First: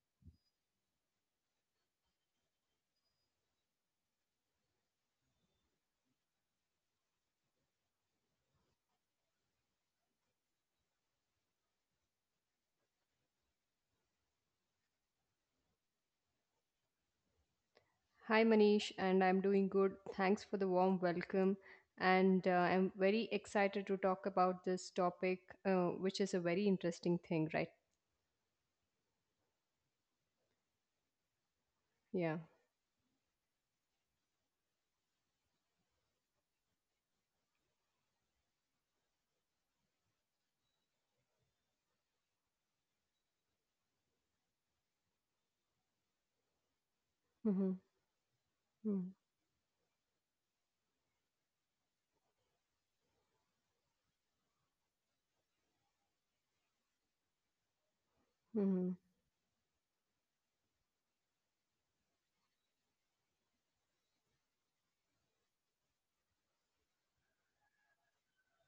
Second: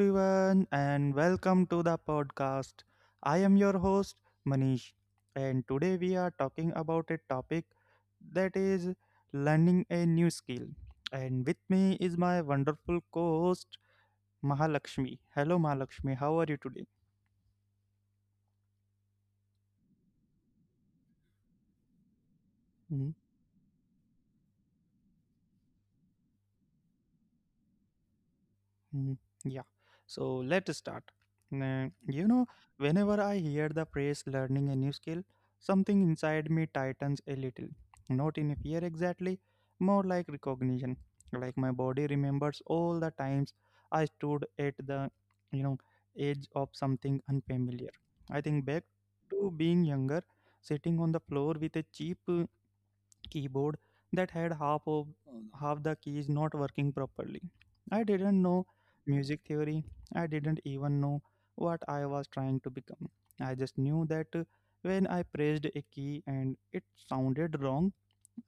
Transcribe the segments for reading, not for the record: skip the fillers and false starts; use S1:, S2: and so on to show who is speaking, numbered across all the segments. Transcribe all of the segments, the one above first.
S1: everyone, and welcome to the podcast. I am your host, Manish, and today we are talking about a topic that is learning a new skill. And with me is my wonderful co host, Mahalakshmi. Hello, Mahalakshmi, how are you today?
S2: Hi Manish, and I'm doing good. Thanks for the warm welcome. And I'm very excited to talk about this topic, which is a very interesting thing, right?
S1: Mhm. Yeah. So let's start. Nah,
S2: Yeah.
S1: whenever I hear the phrase learning a new skill, something inside me tightens a little. Not in fear exactly, more like recognition. Like my body remembers all the times I stood at the, you know, edge of something
S2: Mm-hmm.
S1: unfamiliar. I think back
S2: Mm-hmm.
S1: to being younger, sitting on the floor with a cheap keyboard that had half the keys not working properly. I didn't
S2: Mm-hmm.
S1: know music theory. I didn't even know what I was trying to become. I just knew that when I pressed a key and it sounded wrong,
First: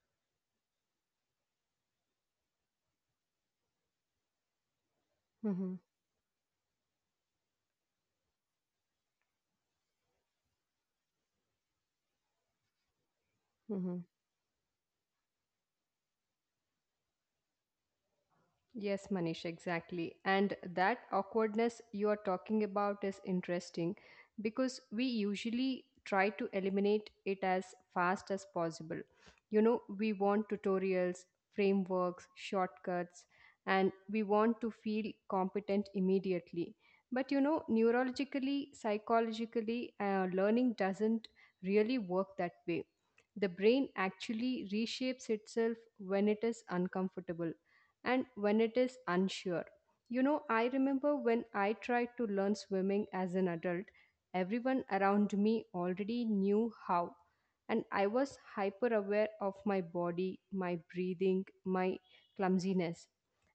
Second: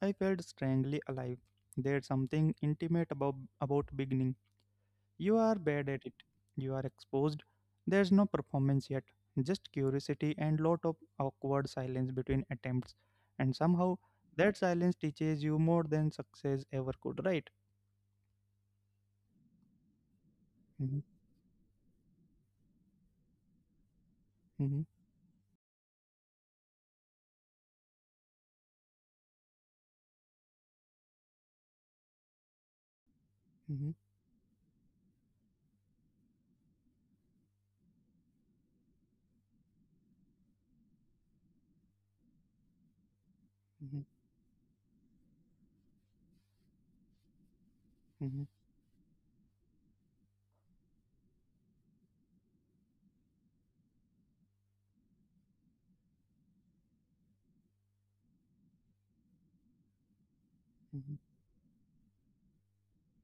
S1: I felt strangely alive. There's something intimate about beginning you are
S2: Mm-hmm.
S1: bad at it. You are exposed. There's no performance yet, just curiosity and lot of awkward silence between attempts. And
S2: Mm-hmm.
S1: somehow that silence teaches you more than success ever could, right?
S2: Yes, Manish, exactly. And
S1: Mm-hmm,
S2: that awkwardness you are talking about is interesting because
S1: mm-hmm,
S2: we usually try to eliminate it as fast as possible. You know, we want tutorials, frameworks, shortcuts, and
S1: mm-hmm,
S2: we want to feel competent immediately. But you know, neurologically, psychologically, learning doesn't really work that way. The brain
S1: mm-hmm,
S2: actually reshapes itself when it is uncomfortable and when
S1: mm-hmm,
S2: it is unsure. You know, I remember when I tried to learn swimming as an adult, everyone around me already knew how, and I was hyper aware of my body, my
S1: mm-hmm,
S2: breathing,
S1: mm-hmm.
S2: my clumsiness.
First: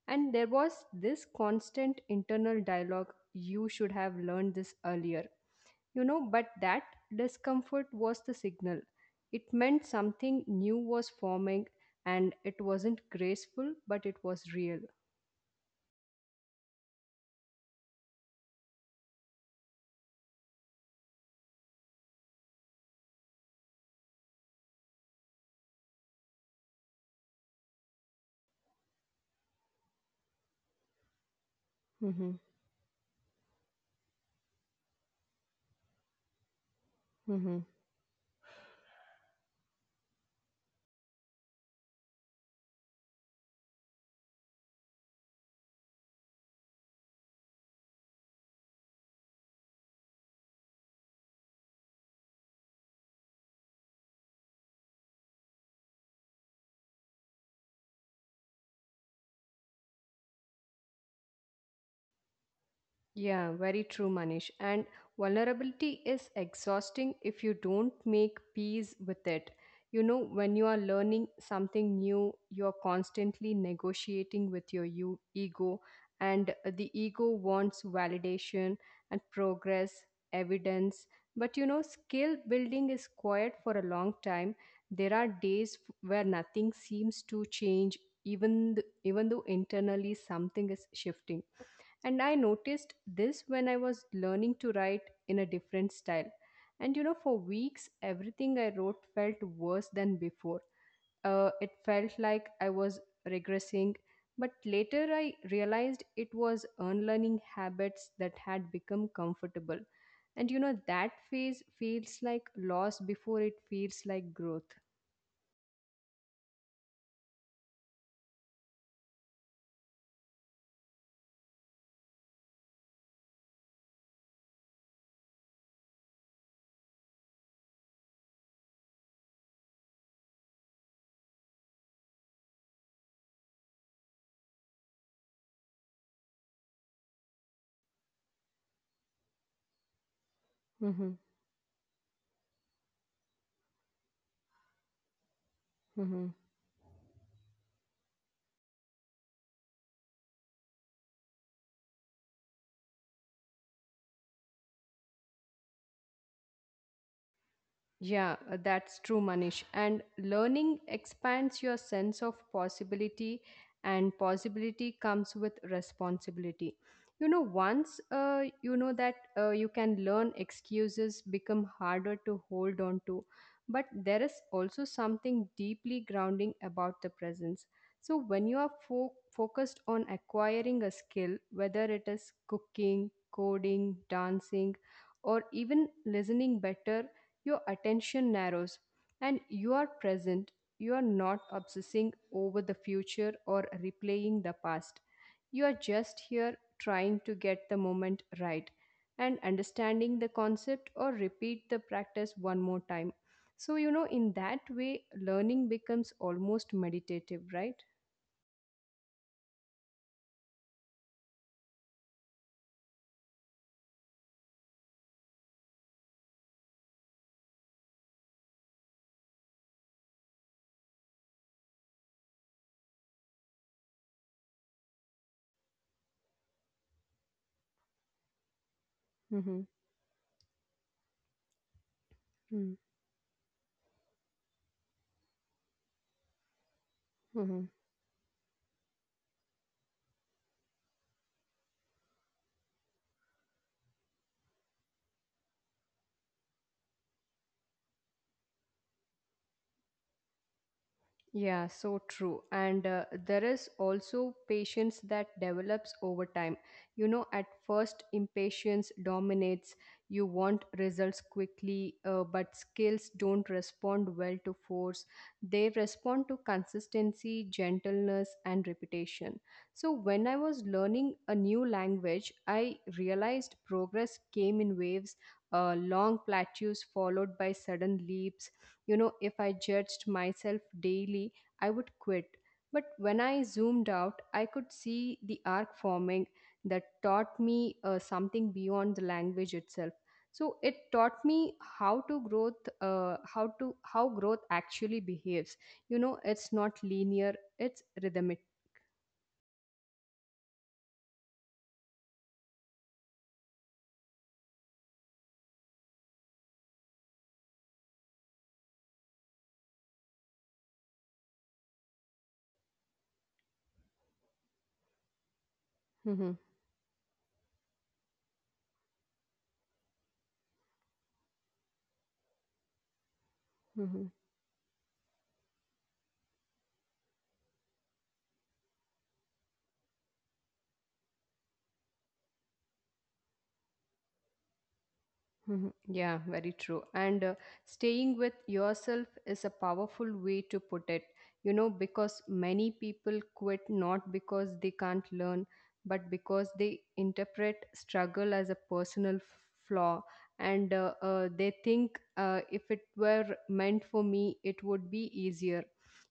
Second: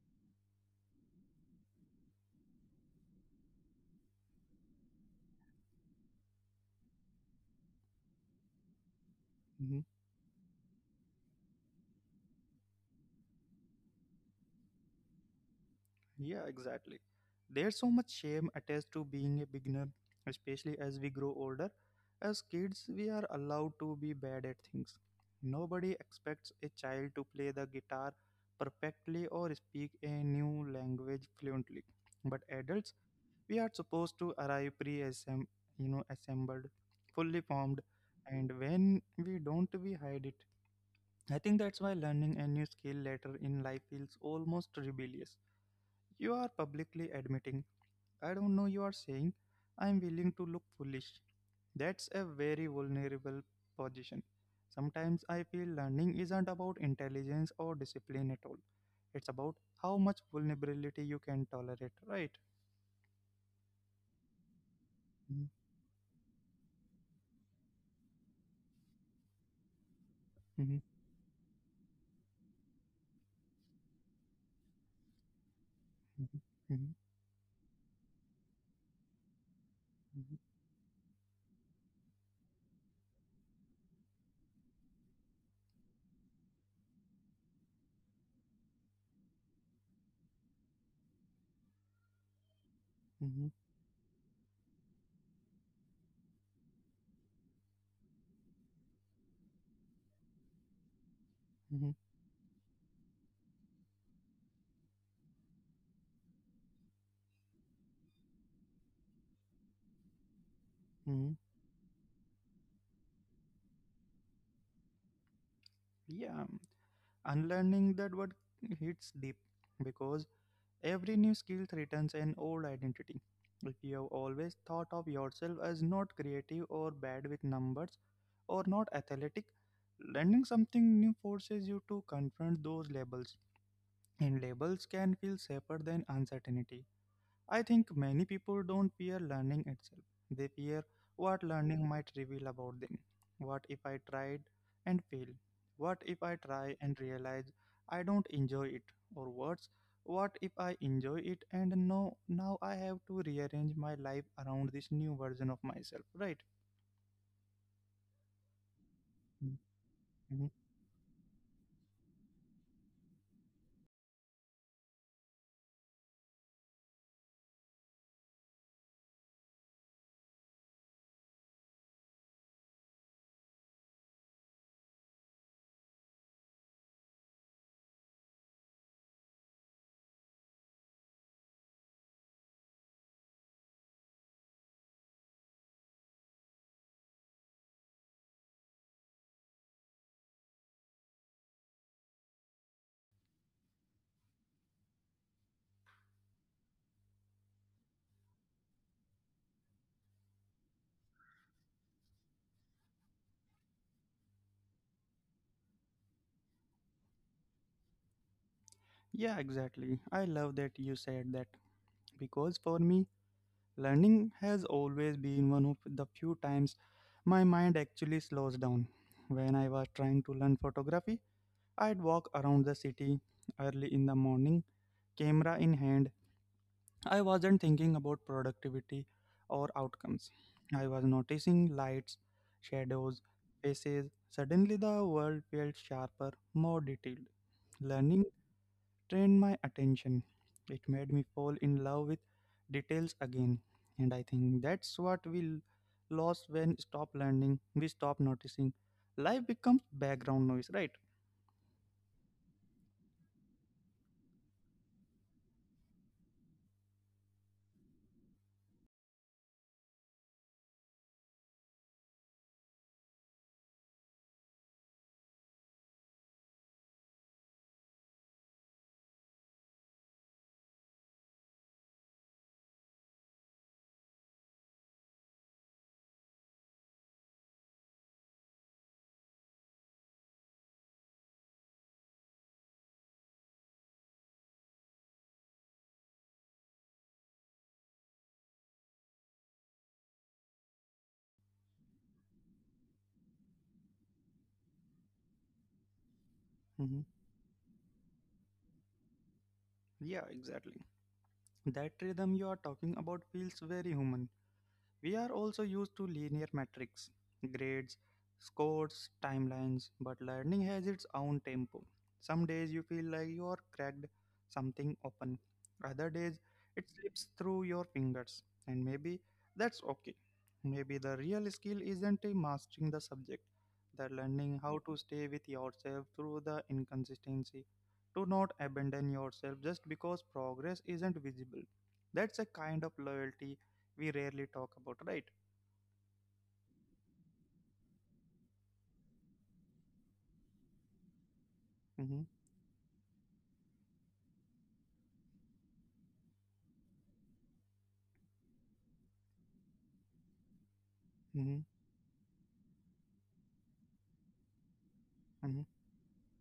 S2: And there was this constant internal dialogue: you should have learned this earlier. You know, but that discomfort was the signal. It meant something new was forming, and it wasn't graceful, but it was real.
S1: Yeah, exactly. There's so much shame attached to being a beginner, especially as we grow older. As kids, we are allowed to be bad at things. Nobody expects a child to play the guitar perfectly or speak a new language fluently. But
S2: Mm-hmm.
S1: adults, we are supposed to arrive pre assembled, fully formed, and when we don't, we hide it. I think that's why learning a new skill later in life feels almost rebellious. You are publicly admitting, I don't know, you are saying, I am willing to look foolish. That's a very vulnerable position. Sometimes I feel learning isn't about intelligence or discipline at all. It's about how much vulnerability you can tolerate, right?
S2: Yeah, very true, Manish. And
S1: Mhm,
S2: vulnerability is exhausting if you don't make peace with it. You know, when
S1: mhm,
S2: you are learning something new, you are constantly negotiating with your ego,
S1: mhm, mhm,
S2: and the ego wants validation and progress, evidence. But you know, skill building is quiet for a long time. There are days where nothing seems to change, even though internally something is shifting, and I noticed
S1: mhm, mhm,
S2: this when I was learning to write in a different style. And you know, for weeks, everything I wrote felt worse than before. It
S1: mhm.
S2: felt like I was regressing. But later, I realized it was unlearning habits that had become comfortable. And you know, that
S1: Mhm.
S2: phase feels like loss before it feels like growth.
S1: Yeah, unlearning that word hits deep because every new skill threatens an old identity. If you have always thought of yourself as not creative or bad with numbers or not athletic, learning something new forces you to confront those labels. And labels can feel safer than uncertainty. I think many people don't fear learning itself. They fear
S2: Mm-hmm.
S1: what learning might reveal about them. What if I tried and failed? What if I try and realize I don't enjoy it? Or worse, what if I enjoy it and no, now I have to rearrange my life around this new version of myself, right?
S2: Yeah, that's true, Manish. And
S1: Mhm.
S2: learning expands your sense of possibility, and possibility comes with responsibility. You know, once you know that you can learn, excuses become harder to hold on to, but there is also something deeply grounding about the presence. So, when you are focused on acquiring a skill, whether it is cooking, coding, dancing, or even listening better, your attention narrows and you are present. You are not obsessing over the future or replaying the past. You are just here, trying to get the moment right and understanding the concept or repeat the practice one more time. So, you know, in that way, learning becomes almost meditative, right?
S1: Yeah, exactly. I love that you said that because for me, learning has always been one of the few times my mind actually slows down. When I was trying to learn photography, I'd walk around the city early in the morning, camera in hand. I wasn't thinking about productivity or
S2: Mm-hmm.
S1: outcomes. I was noticing lights, shadows, faces. Suddenly, the world felt sharper, more detailed.
S2: Mm-hmm.
S1: Learning trained my attention. It made me fall in love with details again. And I think that's what we lost when stop learning, we stop noticing. Life becomes background noise, right?
S2: Yeah, so true. And there is also patience that develops over time. You know, at first, impatience dominates. You want results quickly, but skills don't respond well to force. They respond to consistency, gentleness, and repetition. So, when I was learning a new language, I realized progress came in waves, long plateaus followed by sudden leaps. You know, if I judged myself daily, I would quit. But when I zoomed out, I could see the arc forming. That taught me something beyond the language itself. So it taught me how to growth, how to how growth actually behaves. You know, it's not
S1: Hmm.
S2: linear; it's rhythmic.
S1: Yeah, exactly. That rhythm you are talking about feels very human. We are also used to linear metrics, grades, scores, timelines, but learning has its own tempo. Some days you feel like you are cracked something open, other days
S2: Mhm.
S1: it slips through your fingers, and maybe that's okay. Maybe the real skill isn't in mastering the subject, but
S2: Mhm.
S1: learning how to stay with yourself through the inconsistency. Do not abandon yourself just because progress isn't visible. That's a kind of loyalty we rarely talk about, right?
S2: Mhm. Yeah, very true. And Staying with yourself is a powerful way to put it, you know,
S1: Mm-hmm.
S2: because many people quit not because they can't learn, but because they interpret struggle as a personal flaw. And uh,
S1: Mm-hmm.
S2: uh, they think uh, if it were meant for me, it would be easier.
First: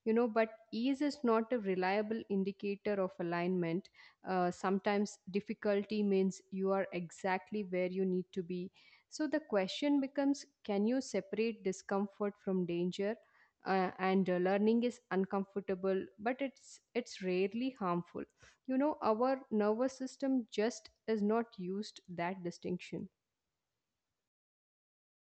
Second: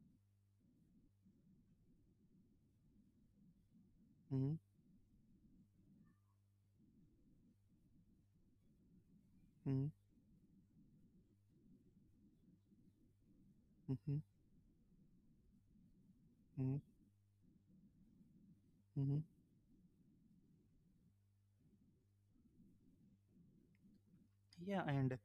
S2: You know, but ease is not a reliable indicator of alignment.
S1: Mm-hmm.
S2: Sometimes difficulty means you are exactly where you need to be. So the question becomes, can you separate discomfort from danger?
S1: Mm-hmm.
S2: And Learning is uncomfortable, but
S1: Mm-hmm.
S2: it's rarely harmful. You know,
S1: Mm-hmm.
S2: our nervous system just is not used that distinction.
S1: Yeah, and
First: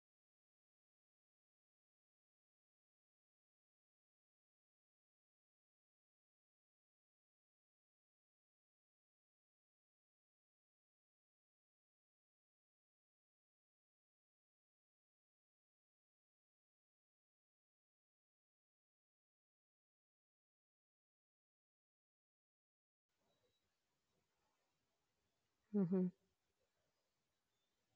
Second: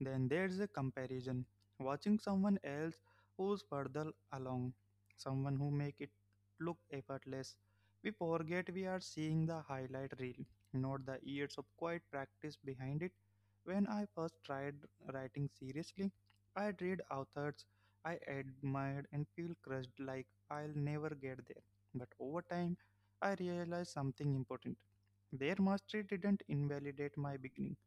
S1: then there's a comparison. Watching someone else who's further along, someone who make it look effortless. We forget we are seeing the highlight reel, not the years of quiet practice behind it. When I first tried writing seriously, I read authors I admired and feel crushed like I'll never get there. But over time, I realized something important. Their
S2: Mm-hmm.
S1: mastery didn't invalidate my beginning.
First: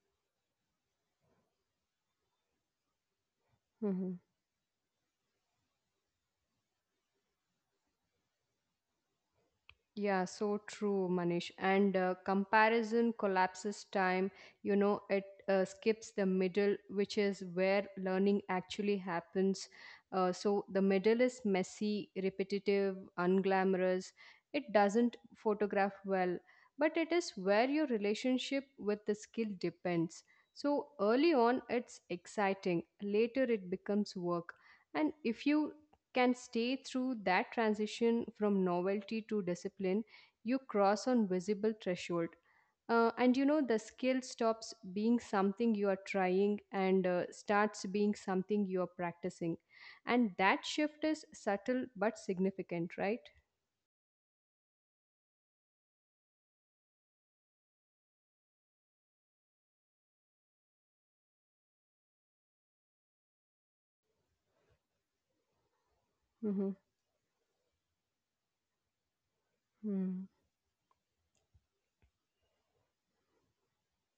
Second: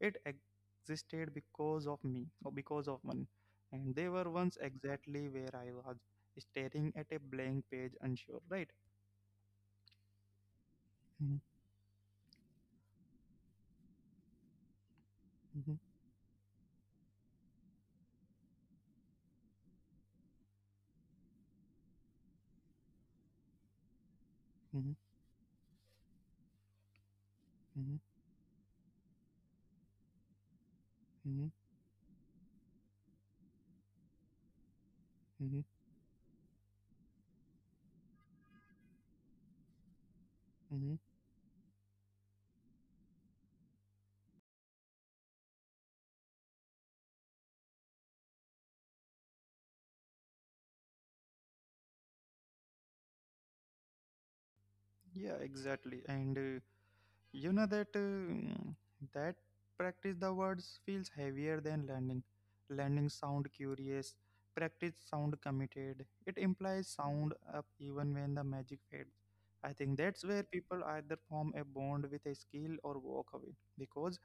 S1: It existed because of me or because of money, and they were once exactly where I was, staring at a blank page unsure, right?
S2: Yeah, so true,
S1: Mhm,
S2: Manish. And comparison collapses time, you know, it
S1: mhm,
S2: skips the middle, which is where learning actually happens. So the middle is messy, repetitive, unglamorous. It
S1: mhm,
S2: doesn't photograph well, but it is where your
S1: mhm,
S2: relationship with the skill depends. So early
S1: mhm,
S2: on, it's exciting; later, it becomes work. And if
S1: mhm,
S2: you can stay through that transition from novelty to discipline, you
S1: mhm.
S2: cross on visible threshold. And you know, the skill stops being something you are trying and starts being something you are practicing, and that shift is subtle but significant, right?
S1: Yeah, exactly, and you know that that practice the words feels heavier than learning. Learning sound curious, practice sound committed. It
S2: Mm-hmm.
S1: implies sound up even when the magic fades. I think that's
S2: Mm-hmm.
S1: where people either form a bond with a skill or walk away because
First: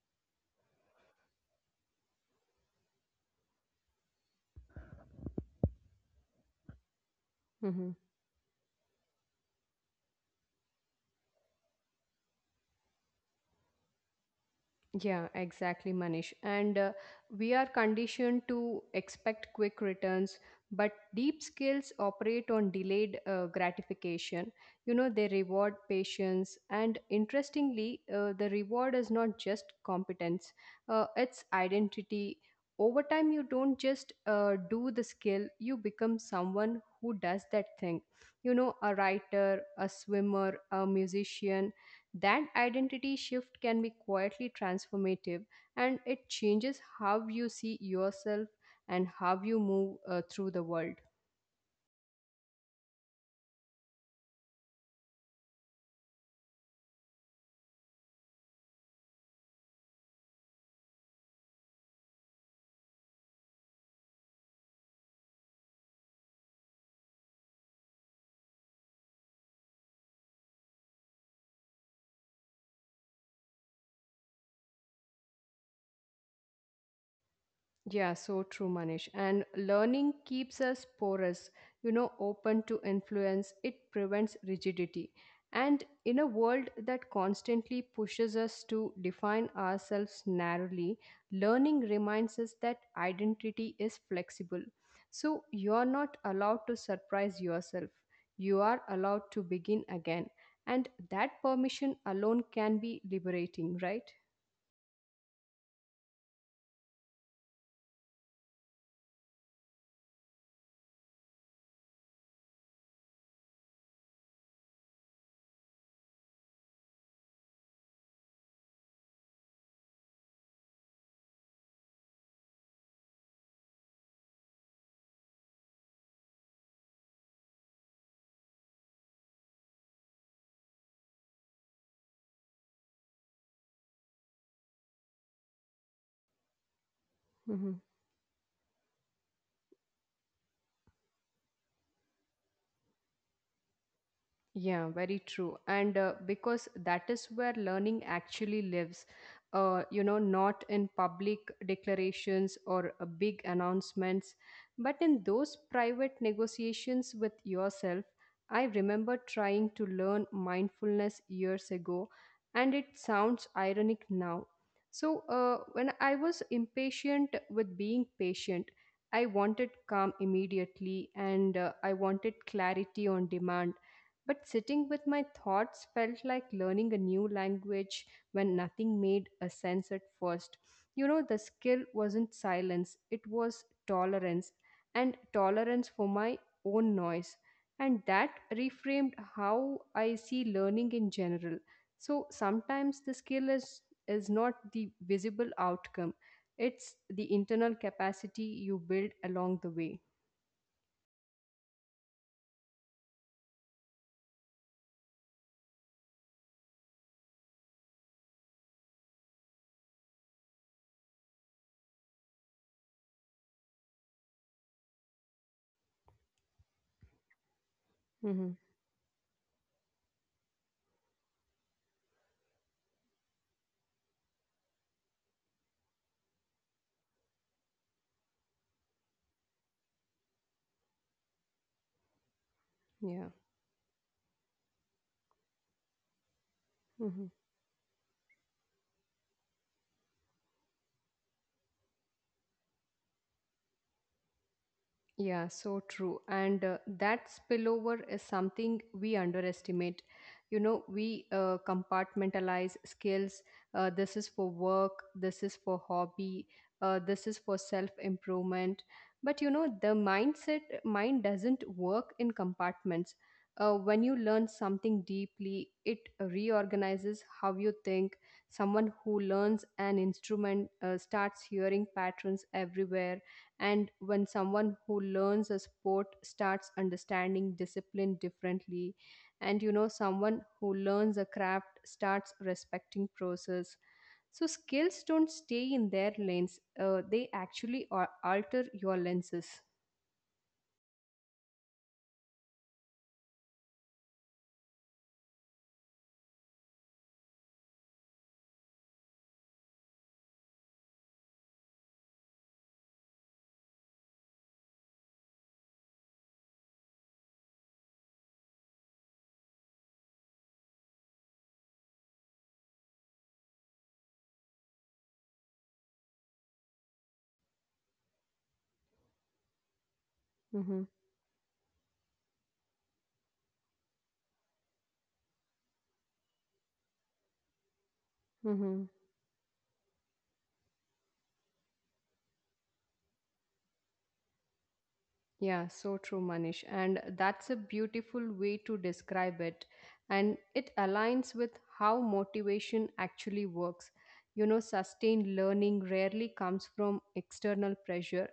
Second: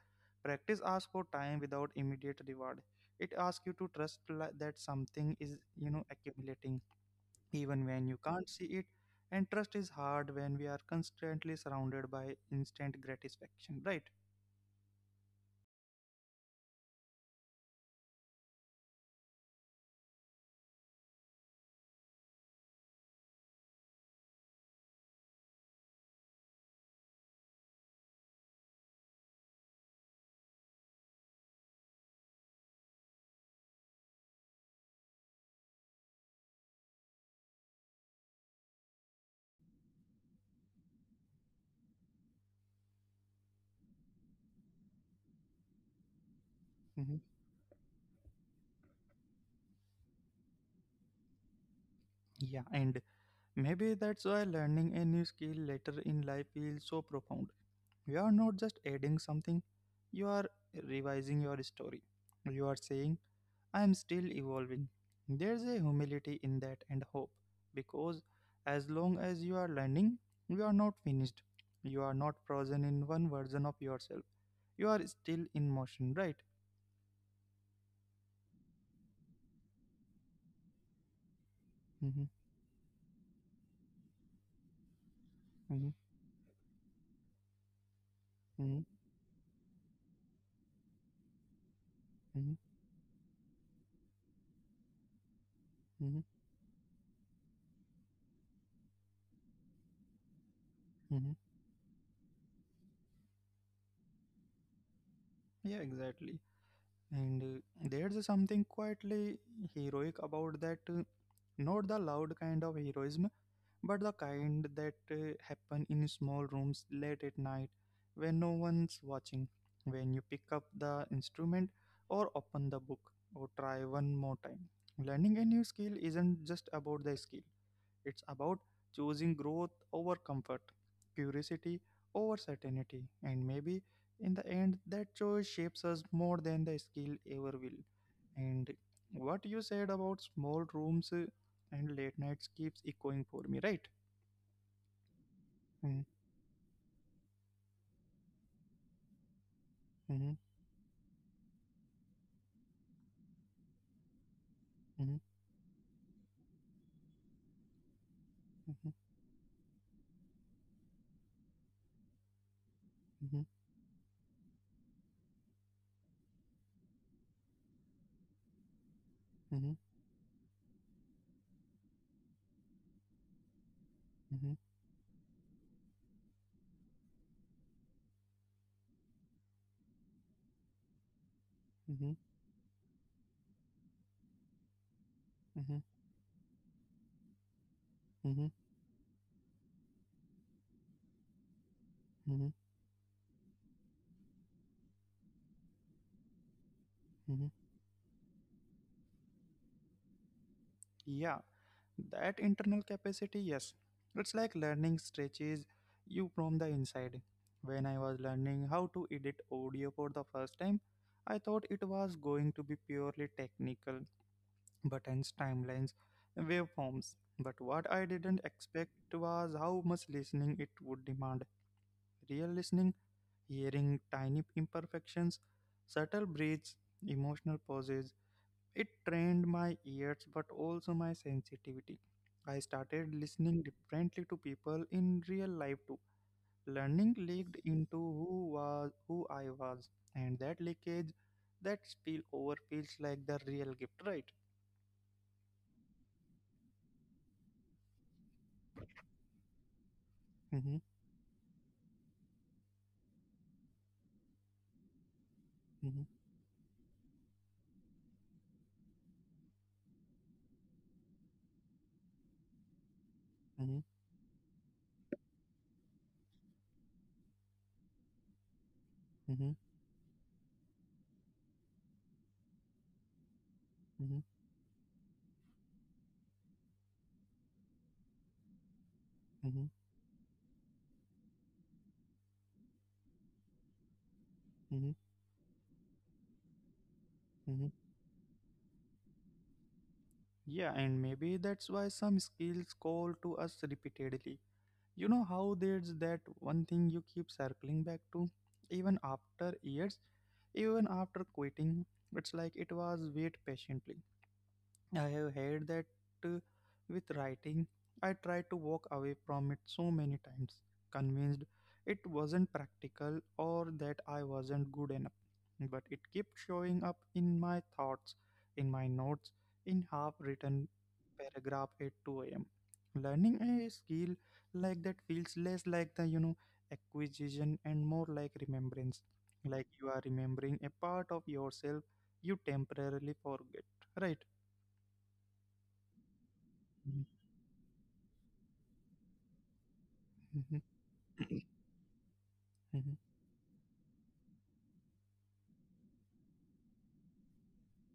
S1: practice asks for time without immediate reward. It asks you to trust that something is, you know, accumulating even when you can't see it. And trust is hard when we are constantly surrounded by instant gratification, right?
S2: Yeah, exactly, Manish. And we are conditioned to expect quick returns, but deep skills operate on delayed gratification. You know, they reward patience. And interestingly, the reward is not just competence, it's identity. Over time, you don't just do the skill, you become someone who does that thing. You know, a writer, a swimmer, a musician. That identity shift can be quietly transformative, and it changes
S1: Hmm.
S2: how you see yourself and how you move through the world.
S1: Yeah, and maybe that's why learning a new skill later in life feels so profound. You are not just adding something, you are revising your story. You are saying, I am still evolving. There's a humility in that and hope, because as long as you are learning, you are not finished. You are not frozen in one version of yourself, you are still in motion, right?
S2: Yeah, so true, Manish. And learning keeps us porous, you know,
S1: Mm-hmm,
S2: open to influence. It prevents rigidity. And
S1: mm-hmm,
S2: in a world that constantly pushes us to
S1: mm-hmm,
S2: define ourselves narrowly, learning reminds us
S1: mm-hmm,
S2: that identity is flexible. So you're not
S1: mm-hmm,
S2: allowed to surprise yourself. You are allowed to begin again. And that
S1: mm-hmm.
S2: permission alone can be liberating, right?
S1: Yeah, exactly, and there's something quietly heroic about that, not the loud kind of heroism, but the kind that happen in small rooms late at night, when no one's watching, when you pick up the instrument or open the book or try one more time. Learning a new skill isn't just about the skill. It's about choosing growth over comfort, curiosity over certainty, and maybe in the end, that choice shapes us more than the skill ever will. And what you said about small rooms and late nights keeps echoing for me, right?
S2: Yeah, very true. And
S1: Mm,
S2: Because that is where learning actually lives, you know,
S1: mhm,
S2: not in public declarations or big announcements, but in
S1: mhm,
S2: those private negotiations with yourself. I
S1: mhm,
S2: remember trying to learn mindfulness years ago, and it sounds
S1: mhm,
S2: ironic now. So, when I was impatient with being patient, I wanted
S1: mhm, mhm,
S2: calm immediately, and I wanted clarity on demand. But
S1: mhm,
S2: sitting with my thoughts felt like learning a new language when nothing made a sense at first. You know, the skill wasn't silence, it was tolerance, and tolerance
S1: mhm,
S2: for my own noise. And that
S1: mhm,
S2: reframed how I see learning in general. So
S1: mhm,
S2: sometimes the skill is, is not the visible outcome, it's the
S1: mhm.
S2: internal capacity you build along the way.
S1: Yeah, that internal capacity, yes. It's like learning stretches you from the inside. When I was learning how to edit audio for the first time, I thought it was going to be purely technical buttons, timelines, waveforms. But what
S2: Hmm.
S1: I didn't expect was how much listening it would demand. Real listening, hearing tiny imperfections, subtle breaths, emotional pauses. It trained my ears but also my sensitivity. I
S2: Yeah.
S1: started listening differently to people in real life too.
S2: Mhm.
S1: Learning leaked into who was who I was, and that leakage, that spill over feels like the real gift, right?
S2: Yeah, so true. And that spillover is something we underestimate. You know,
S1: Mm-hmm,
S2: we compartmentalize skills. This is for work, this is for
S1: mm-hmm,
S2: hobby, this is for self improvement. But you know, the mind doesn't work in compartments. When
S1: mm-hmm,
S2: you learn something deeply, it reorganizes how you think. Someone who learns an instrument starts hearing patterns everywhere, and when
S1: mm-hmm,
S2: someone who learns a sport starts understanding discipline differently, and you know,
S1: mm-hmm,
S2: someone who learns a craft starts respecting process. So, skills
S1: mm-hmm,
S2: don't
S1: mm-hmm,
S2: stay in their lanes, uh, they actually
S1: mm-hmm.
S2: al- alter your lenses.
S1: Yeah, and maybe that's why some skills call to us repeatedly. You know how there's that one thing you keep circling back to, even after years, even after quitting? It's like it was wait patiently. I have had that uh, with writing. I tried to walk away from it so many times, convinced it wasn't practical or that I wasn't good enough. But it kept showing up in my thoughts, in my notes, in
S2: Mm-hmm.
S1: half written paragraph at 2 a.m. Learning a skill like that feels less like the acquisition and more
S2: Mm-hmm.
S1: like remembrance. Like you are remembering a part of yourself you temporarily forget, right?
S2: Yeah, so true, Manish. And that's a
S1: Mm.
S2: beautiful way to describe it. And it
S1: 嗯哼，
S2: aligns with how motivation
S1: 嗯哼，
S2: actually works. You know, sustained learning rarely comes from external pressure,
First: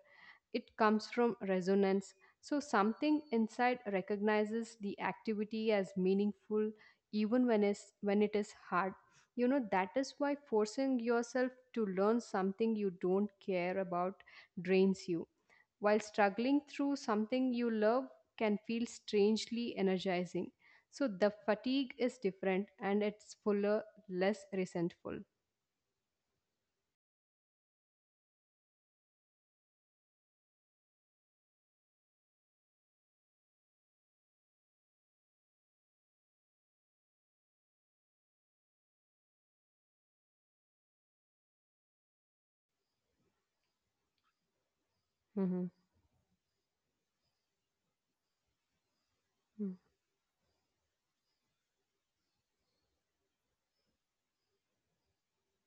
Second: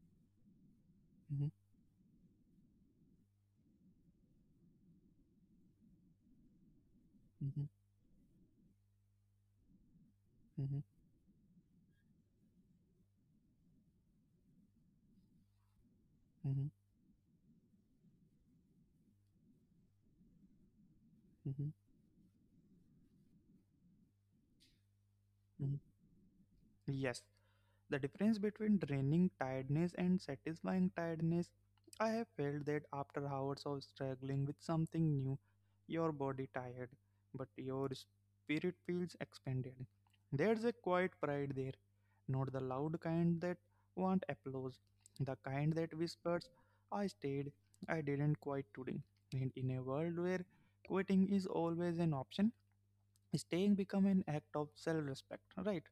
S2: it comes from
S1: 嗯哼，
S2: resonance. So, something inside recognizes the activity as meaningful
S1: 嗯哼，嗯
S2: even
S1: 哼，
S2: when, it's, when it is hard. You know, that is why
S1: 嗯哼，
S2: forcing yourself to learn something you don't care about drains you, while struggling through something you love can feel strangely energizing. So
S1: 嗯
S2: the
S1: 哼，
S2: fatigue is different, and it's fuller, less resentful.
S1: 嗯哼。Yes, the difference between draining tiredness and satisfying tiredness. I have felt that after hours of struggling with something new, your body tired, but your spirit feels expanded. There's a quiet pride there, not the loud kind that want applause, the
S2: Mm-hmm.
S1: kind that whispers, I stayed, I didn't quit today. And in a world where quitting is always an option, staying become an act of self-respect, right?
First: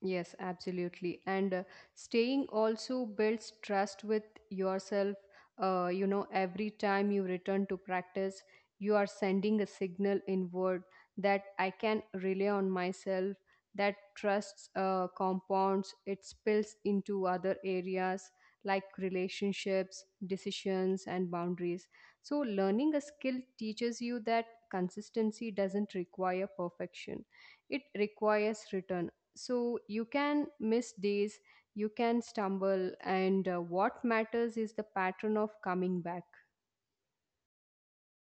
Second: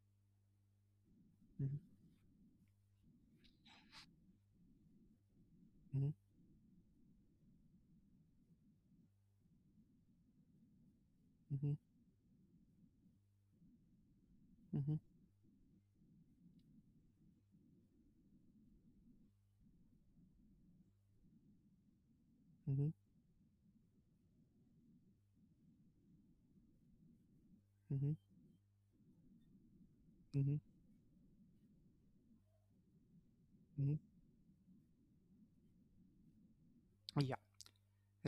S2: Yes, absolutely. And staying also builds trust with yourself. You know, every time you return to practice, you are sending a signal inward that I
S1: Hmm.
S2: can rely on myself, that trust
S1: Mm-hmm.
S2: uh, compounds, it spills into other areas like relationships, decisions, and boundaries. So,
S1: Mm-hmm.
S2: learning a skill teaches you that consistency doesn't require perfection, it
S1: Mm-hmm.
S2: requires return. So you can
S1: Mm-hmm.
S2: miss days, you can stumble, and what matters is the pattern of coming back.
S1: Mm-hmm.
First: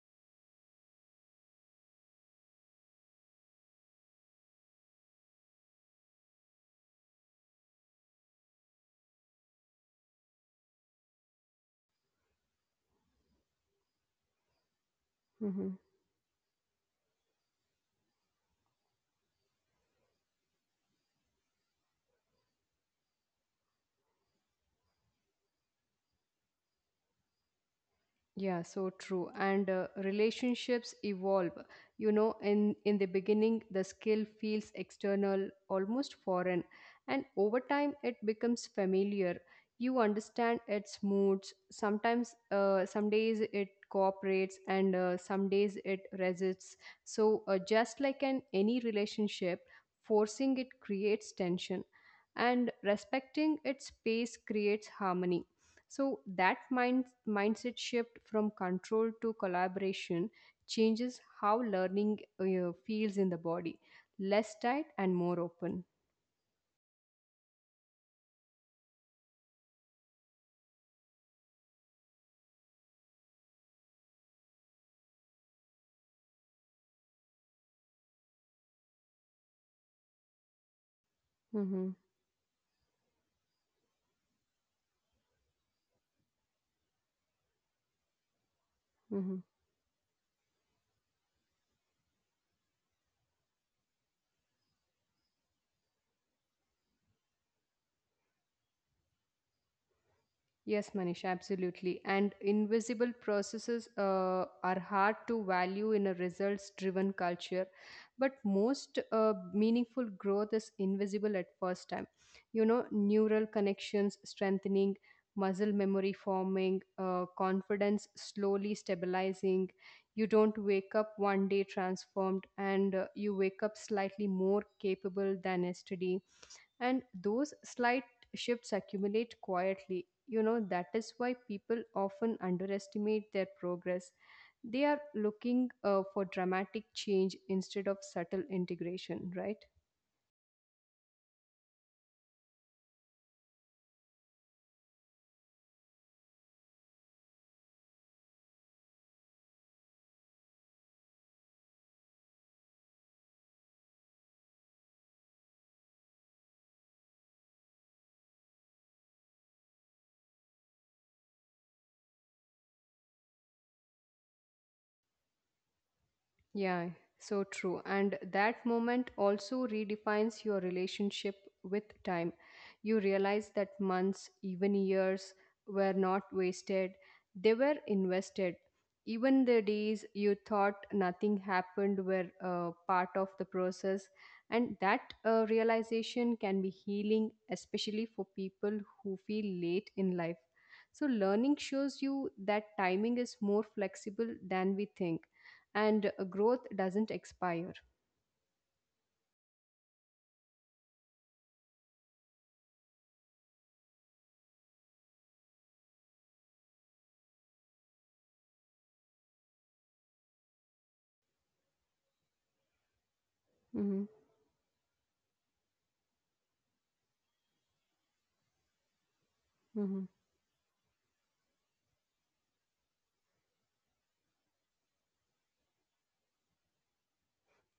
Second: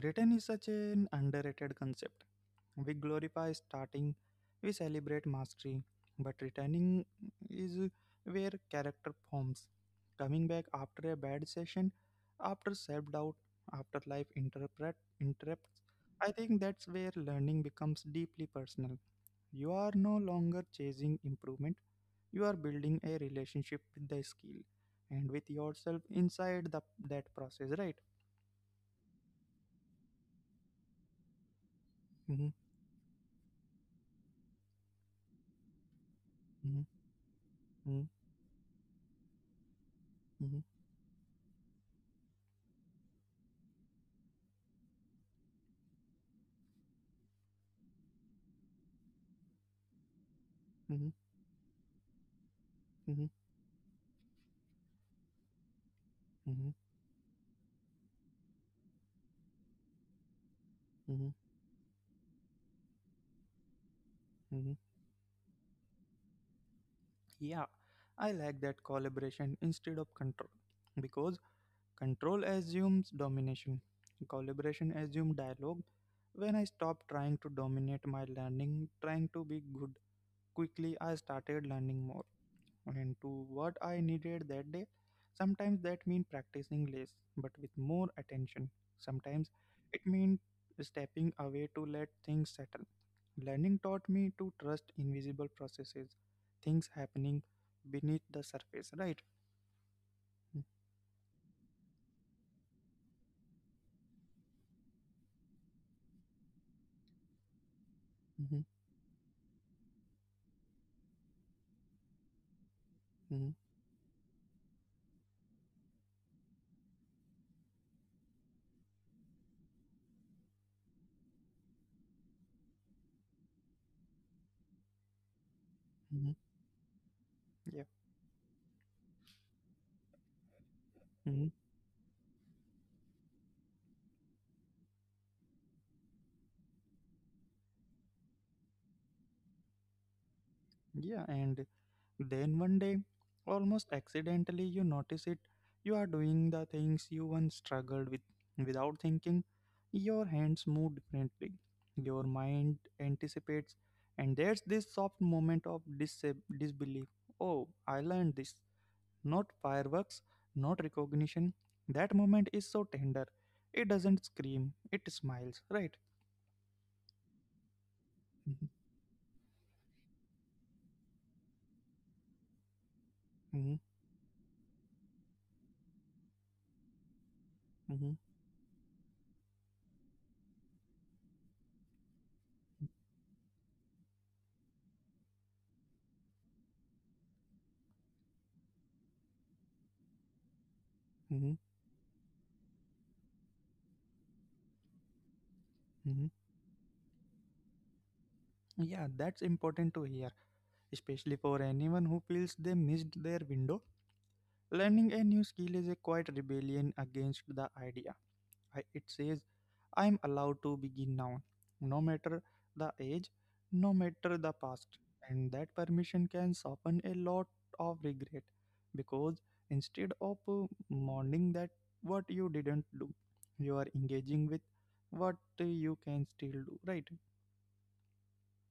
S1: Return is such an underrated concept. We glorify starting, we celebrate mastery, but returning is where character forms. Coming back after a bad session, after self doubt, after life interrupts,
S2: Mm-hmm.
S1: I think that's where learning becomes deeply personal. You are no longer chasing improvement, you are building a relationship with the skill and with yourself inside that process, right?
S2: Yeah, so true. And relationships evolve. You know, in the beginning, the skill feels external, almost foreign, and over
S1: Hmm.
S2: time, it becomes familiar. You
S1: Mhm,
S2: understand its moods. Sometimes, some days it cooperates, and some days it resists. So, just like an any relationship, forcing it
S1: mhm,
S2: creates tension, and
S1: mhm,
S2: respecting its space creates harmony. So
S1: mhm,
S2: that mindset shift from control to collaboration
S1: mhm,
S2: changes how learning feels in the body,
S1: mhm.
S2: less tight and more open.
S1: Yeah, I like that collaboration instead of control because control assumes domination, collaboration assumes dialogue. When I stopped trying to dominate my learning, trying to be good quickly, I started learning
S2: Mm-hmm.
S1: more. And to what I needed that day. Sometimes that means practicing less but with more attention. Sometimes
S2: Mm-hmm.
S1: it means stepping away to let things settle. Learning taught me to trust invisible processes, things happening beneath the surface, right?
S2: Yes, Manish, absolutely. And invisible processes are hard to value in a results driven culture,
S1: Mm-hmm,
S2: but most meaningful growth is invisible at first time. You know,
S1: hmm,
S2: neural connections strengthening, muscle memory forming, confidence slowly stabilizing. You don't wake up one day transformed, and you wake up slightly more capable than yesterday, and those
S1: yeah.
S2: slight shifts accumulate quietly. You know, that is
S1: Hmm.
S2: why people often underestimate their progress. They are looking for dramatic change instead of subtle integration, right?
S1: Yeah, and then one day, almost accidentally, you notice it. You are doing the things you once struggled with without thinking. Your hands move differently. Your mind anticipates. And there's this soft moment of disbelief. Oh, I learned this. Not fireworks, not recognition. That moment is so tender. It doesn't scream, it smiles, right?
S2: Yeah, so true. And
S1: Hmm.
S2: that moment also redefines your relationship with time. You
S1: Hmm.
S2: realize that months, even years, were not wasted, they were
S1: Hmm.
S2: invested. Even the days you thought nothing happened were part of the process. And that realization can be healing, especially for people who feel late in life. So,
S1: Hmm.
S2: learning shows you that timing is more flexible than we think
S1: Hmm.
S2: and growth doesn't expire.
S1: Yeah, that's important to hear, especially for anyone who feels they missed their window. Learning a new skill is a quiet rebellion against the idea. I, it says, I am allowed to begin now, no matter the age, no matter the
S2: Mhm.
S1: past. And that permission can soften a lot of regret because instead of
S2: Mhm.
S1: mourning that what you didn't do, you are engaging with what you can still do, right?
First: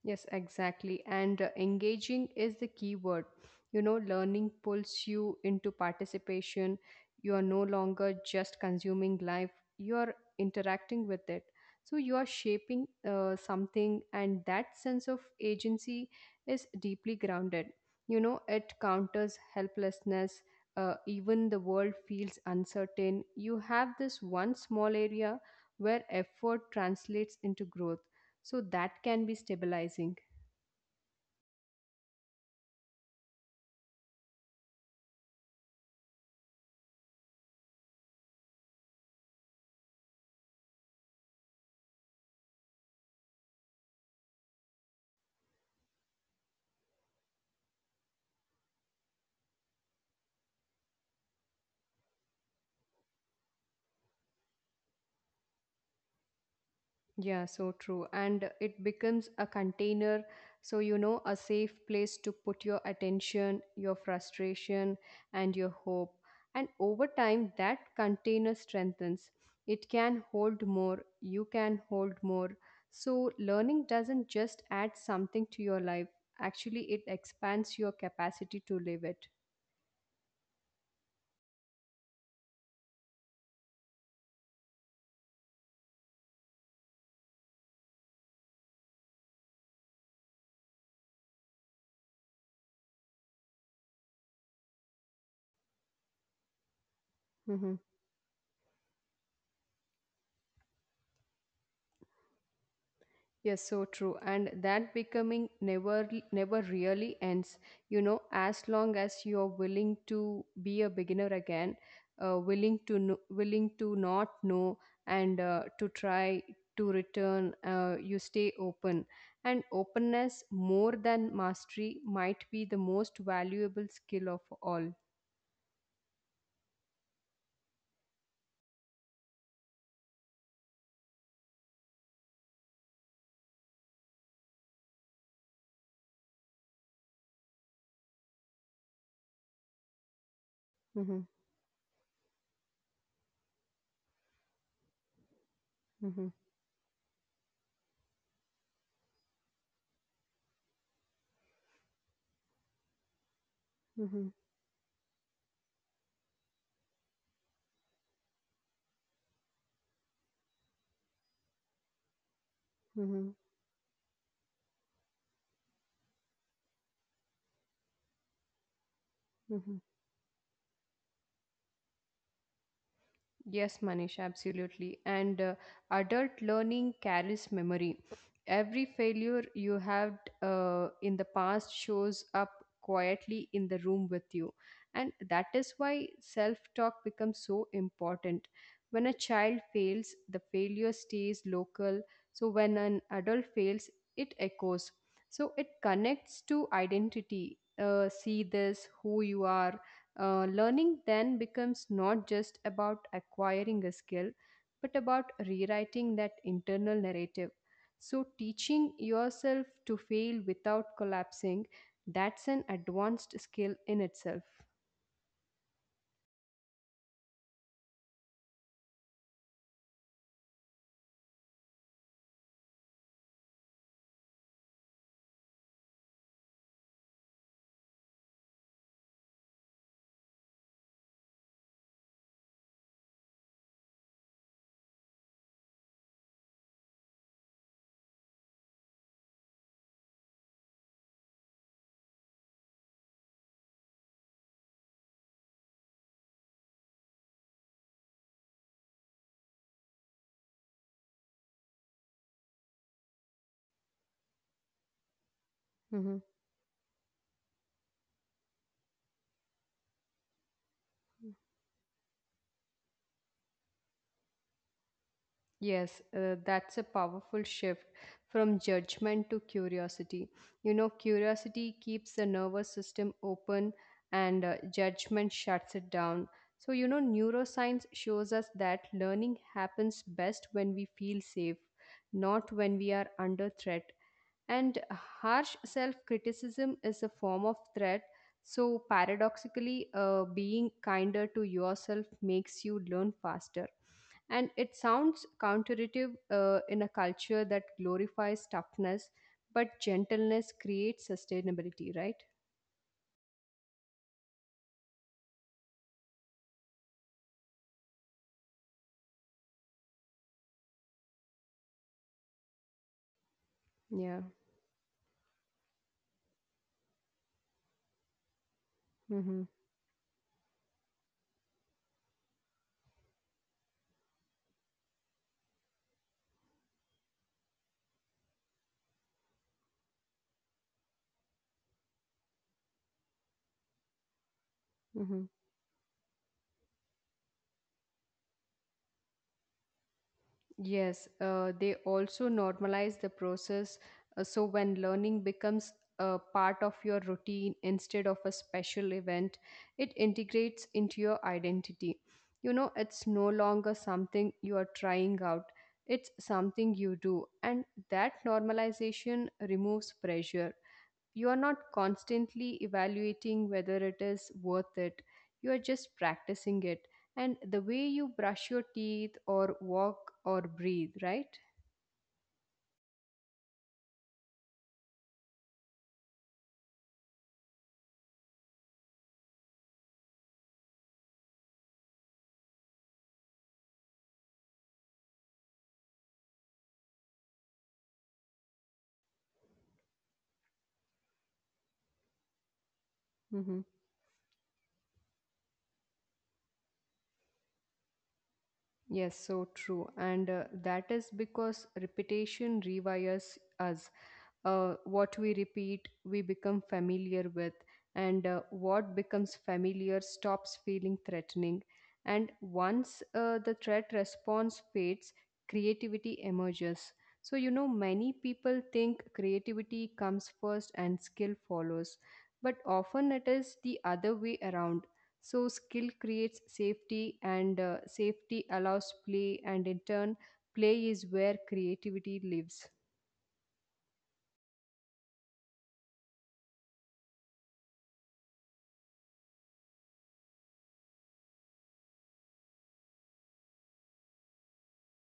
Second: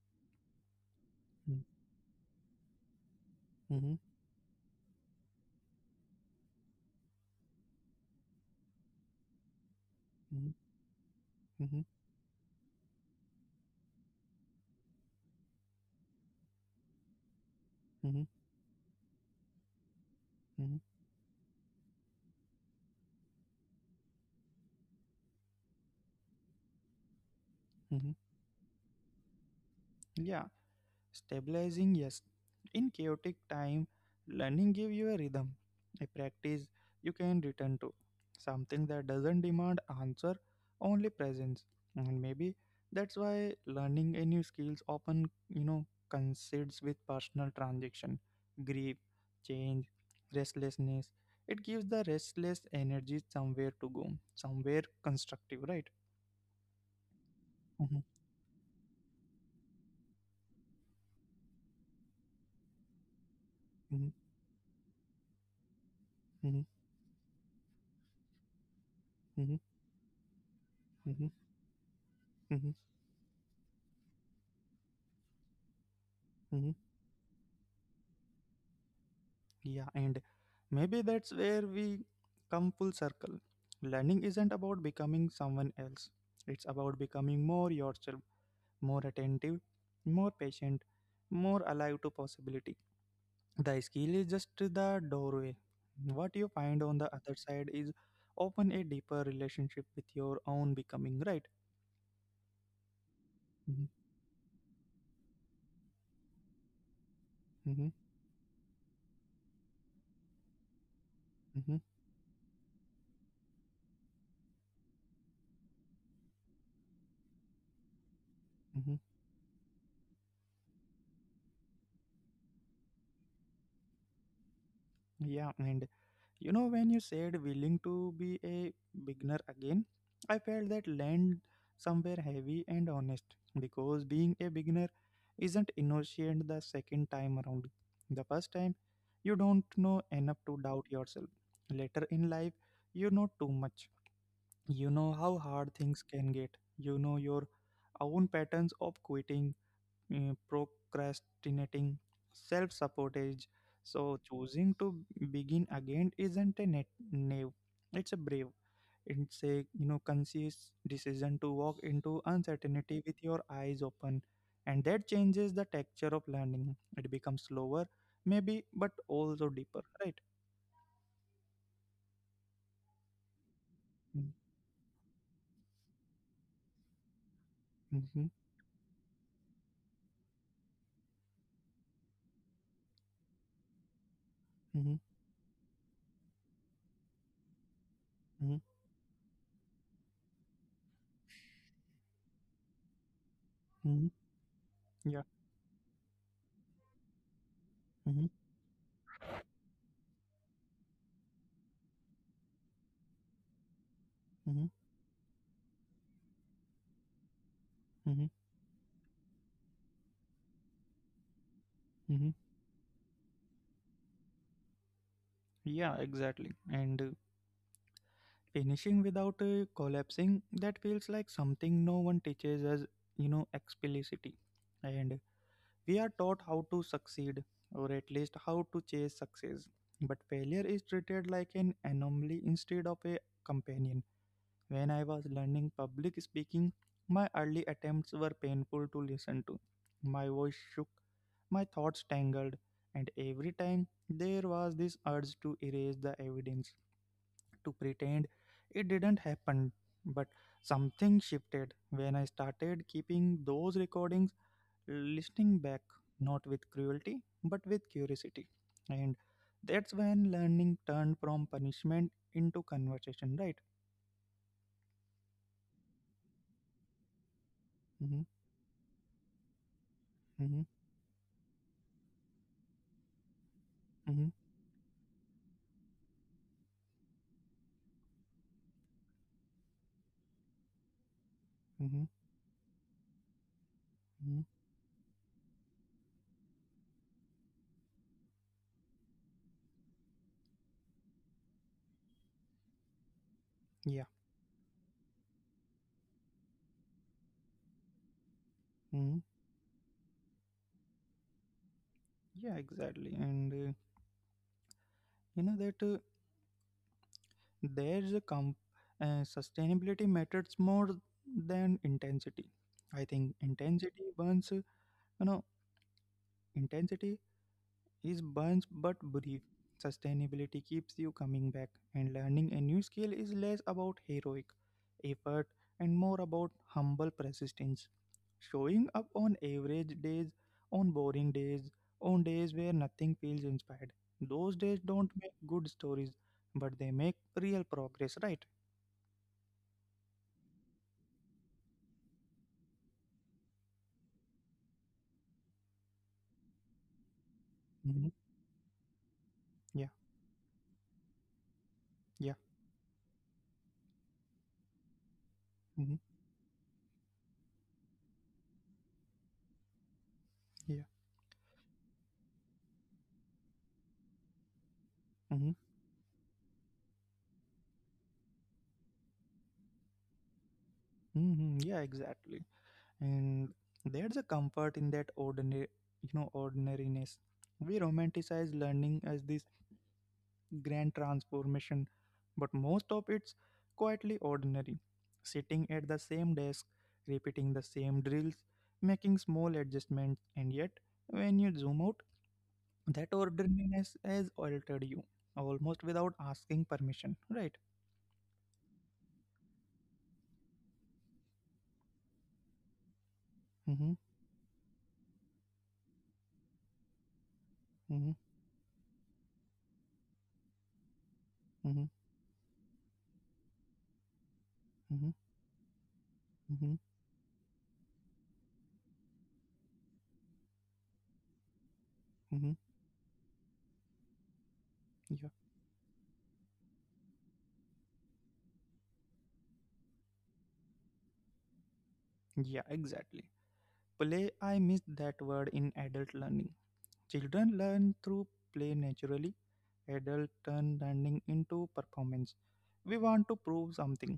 S2: Yes, exactly. And
S1: Mm-hmm,
S2: Engaging is the key word. You know,
S1: mm-hmm,
S2: learning pulls you into participation. You are no longer just consuming life, you are interacting with it. So you are
S1: mm-hmm,
S2: shaping something, and that sense of agency is deeply grounded. You know, it counters helplessness.
S1: mm-hmm,
S2: Even the world feels uncertain. You have this one small area where effort translates into growth, so
S1: mm-hmm.
S2: that can be stabilizing.
S1: Yeah, stabilizing, yes. In chaotic time, learning gives you a rhythm, a practice you can return to, something that doesn't demand answer, only presence. And maybe that's why learning a new skills often, coincides with personal transition, grief, change, restlessness. It gives the restless energy somewhere to go, somewhere constructive, right?
S2: Yeah, so true. And
S1: Mm-hmm,
S2: it becomes a container. So, a safe place to put your attention, your
S1: mm-hmm,
S2: frustration, and your hope. And
S1: mm-hmm,
S2: over time, that container strengthens.
S1: mm-hmm,
S2: It can hold more. You
S1: mm-hmm,
S2: can hold more. So, learning doesn't just add something to your life, actually,
S1: mm-hmm.
S2: it expands your capacity to live it.
S1: Yeah, and maybe that's where we come full circle. Learning isn't about becoming someone else, it's about becoming more yourself, more attentive, more patient, more alive to possibility. The skill is just the doorway. What you find on
S2: Mm-hmm.
S1: the other side is often a deeper relationship with your own becoming, right?
S2: Yes, so true. And
S1: Mm-hmm,
S2: that becoming never really ends. You know,
S1: mm-hmm,
S2: as long as you're willing to be a beginner again,
S1: mm-hmm.
S2: willing to know, willing to not know, and to try to return, you stay open.
S1: Mm-hmm.
S2: And openness, more than mastery, might be the most valuable skill of all.
S1: Yeah, and you know, when you said willing to be a beginner again, I felt that land somewhere heavy and honest because being a beginner isn't innocent the second time around. The first time, you don't know enough to
S2: Mm-hmm,
S1: doubt yourself. Later in life, you know too much. You know how
S2: mm-hmm,
S1: hard things can get. You know your own patterns of quitting procrastinating, self sabotage.
S2: mm-hmm,
S1: So, choosing to begin again isn't a net naive, it's a brave. It's a, you know, conscious decision to walk into
S2: mm-hmm,
S1: uncertainty with your eyes open, and that changes the texture of learning. It becomes slower, maybe, but
S2: mm-hmm.
S1: also deeper, right?
S2: Yes, Manish,
S1: Mm-hmm,
S2: absolutely. And adult learning carries memory.
S1: mm-hmm,
S2: Every failure you had in the past shows up quietly in the room with you. And
S1: mm-hmm,
S2: that is why self talk becomes so important.
S1: mm-hmm,
S2: When a child fails, the failure stays local. So when an adult fails, it
S1: mm-hmm.
S2: echoes. So
S1: Yeah.
S2: it connects to identity. See
S1: Mm-hmm,
S2: this, who you are, learning then becomes not just about acquiring a skill, but
S1: mm-hmm,
S2: about rewriting that internal narrative. So,
S1: mm-hmm,
S2: teaching yourself to fail without collapsing, that's an
S1: mm-hmm.
S2: advanced skill in itself.
S1: Yeah, exactly. And finishing without collapsing that feels like something no one teaches us, you know, explicitly, and we are taught how to succeed, or at least how to chase success, but failure is treated like an anomaly instead of a companion. When I was learning public speaking, my early attempts were painful to listen to. My voice shook, my thoughts tangled, and every time there was this urge to erase the evidence, to pretend it didn't happen. But something shifted when I started keeping those recordings, listening
S2: Mhm.
S1: back, not with cruelty, but with curiosity. And that's when learning turned from punishment into conversation, right?
S2: Yes, that's a powerful shift from
S1: Mm-hmm.
S2: judgment to curiosity. You know,
S1: Mm-hmm.
S2: curiosity keeps the nervous system open and
S1: Mm-hmm,
S2: judgment shuts it down. So, you know, neuroscience shows us that learning happens best when we feel safe, not
S1: mm-hmm,
S2: when we are under threat. And
S1: mm-hmm.
S2: harsh self criticism is a form of threat. So, paradoxically, being kinder to yourself makes you learn faster. And it
S1: Yeah,
S2: sounds counterintuitive in a culture that glorifies toughness, but
S1: mm-hmm.
S2: gentleness creates sustainability, right?
S1: Yeah, exactly. And you know that there's a comp- sustainability matters more than intensity. I think
S2: Yeah.
S1: intensity burns, you know, intensity is bunch
S2: Mm-hmm.
S1: but brief. Sustainability keeps you coming back, and learning a new skill is less about heroic effort and more about humble persistence. Showing up on average days, on boring days, on days where nothing feels inspired. Those
S2: Mm-hmm.
S1: days don't make good stories, but they make real progress, right?
S2: Yes, they also normalize the process. So when learning becomes a part of your routine instead of a
S1: Hmm.
S2: special event, it
S1: Yeah,
S2: integrates into your identity. You know,
S1: yeah,
S2: it's no longer something you are trying out, it's
S1: hmm,
S2: something you do. And that normalization removes pressure. You are
S1: yeah.
S2: not constantly evaluating whether it is worth it, you are just
S1: Mm-hmm.
S2: practicing it, and the way you brush your teeth or walk or breathe, right?
S1: Mm-hmm. Yeah, exactly. And there's a comfort in that ordinary, you know, ordinariness. We romanticize learning as this grand transformation, but most of it's quietly ordinary, sitting at the same desk, repeating the same drills, making small adjustments, and yet when you zoom out
S2: Mm-hmm.
S1: that ordinariness has altered you almost without asking permission, right?
S2: Yes, so true. And that is because repetition rewires us.
S1: Mm-hmm,
S2: What we repeat we become familiar with, and
S1: mm-hmm,
S2: what becomes familiar stops feeling threatening. And
S1: mm-hmm,
S2: once the threat response fades,
S1: mm-hmm,
S2: creativity emerges. So, you
S1: mm-hmm,
S2: know, many people think creativity comes first and skill follows, but often it
S1: mm-hmm.
S2: is the other way around. So skill
S1: Yeah,
S2: creates safety, and safety allows play, and in turn play is where creativity lives.
S1: yeah, exactly. Play, I miss that word in adult learning. Children learn through play naturally, adult turn learning into performance. We want to prove something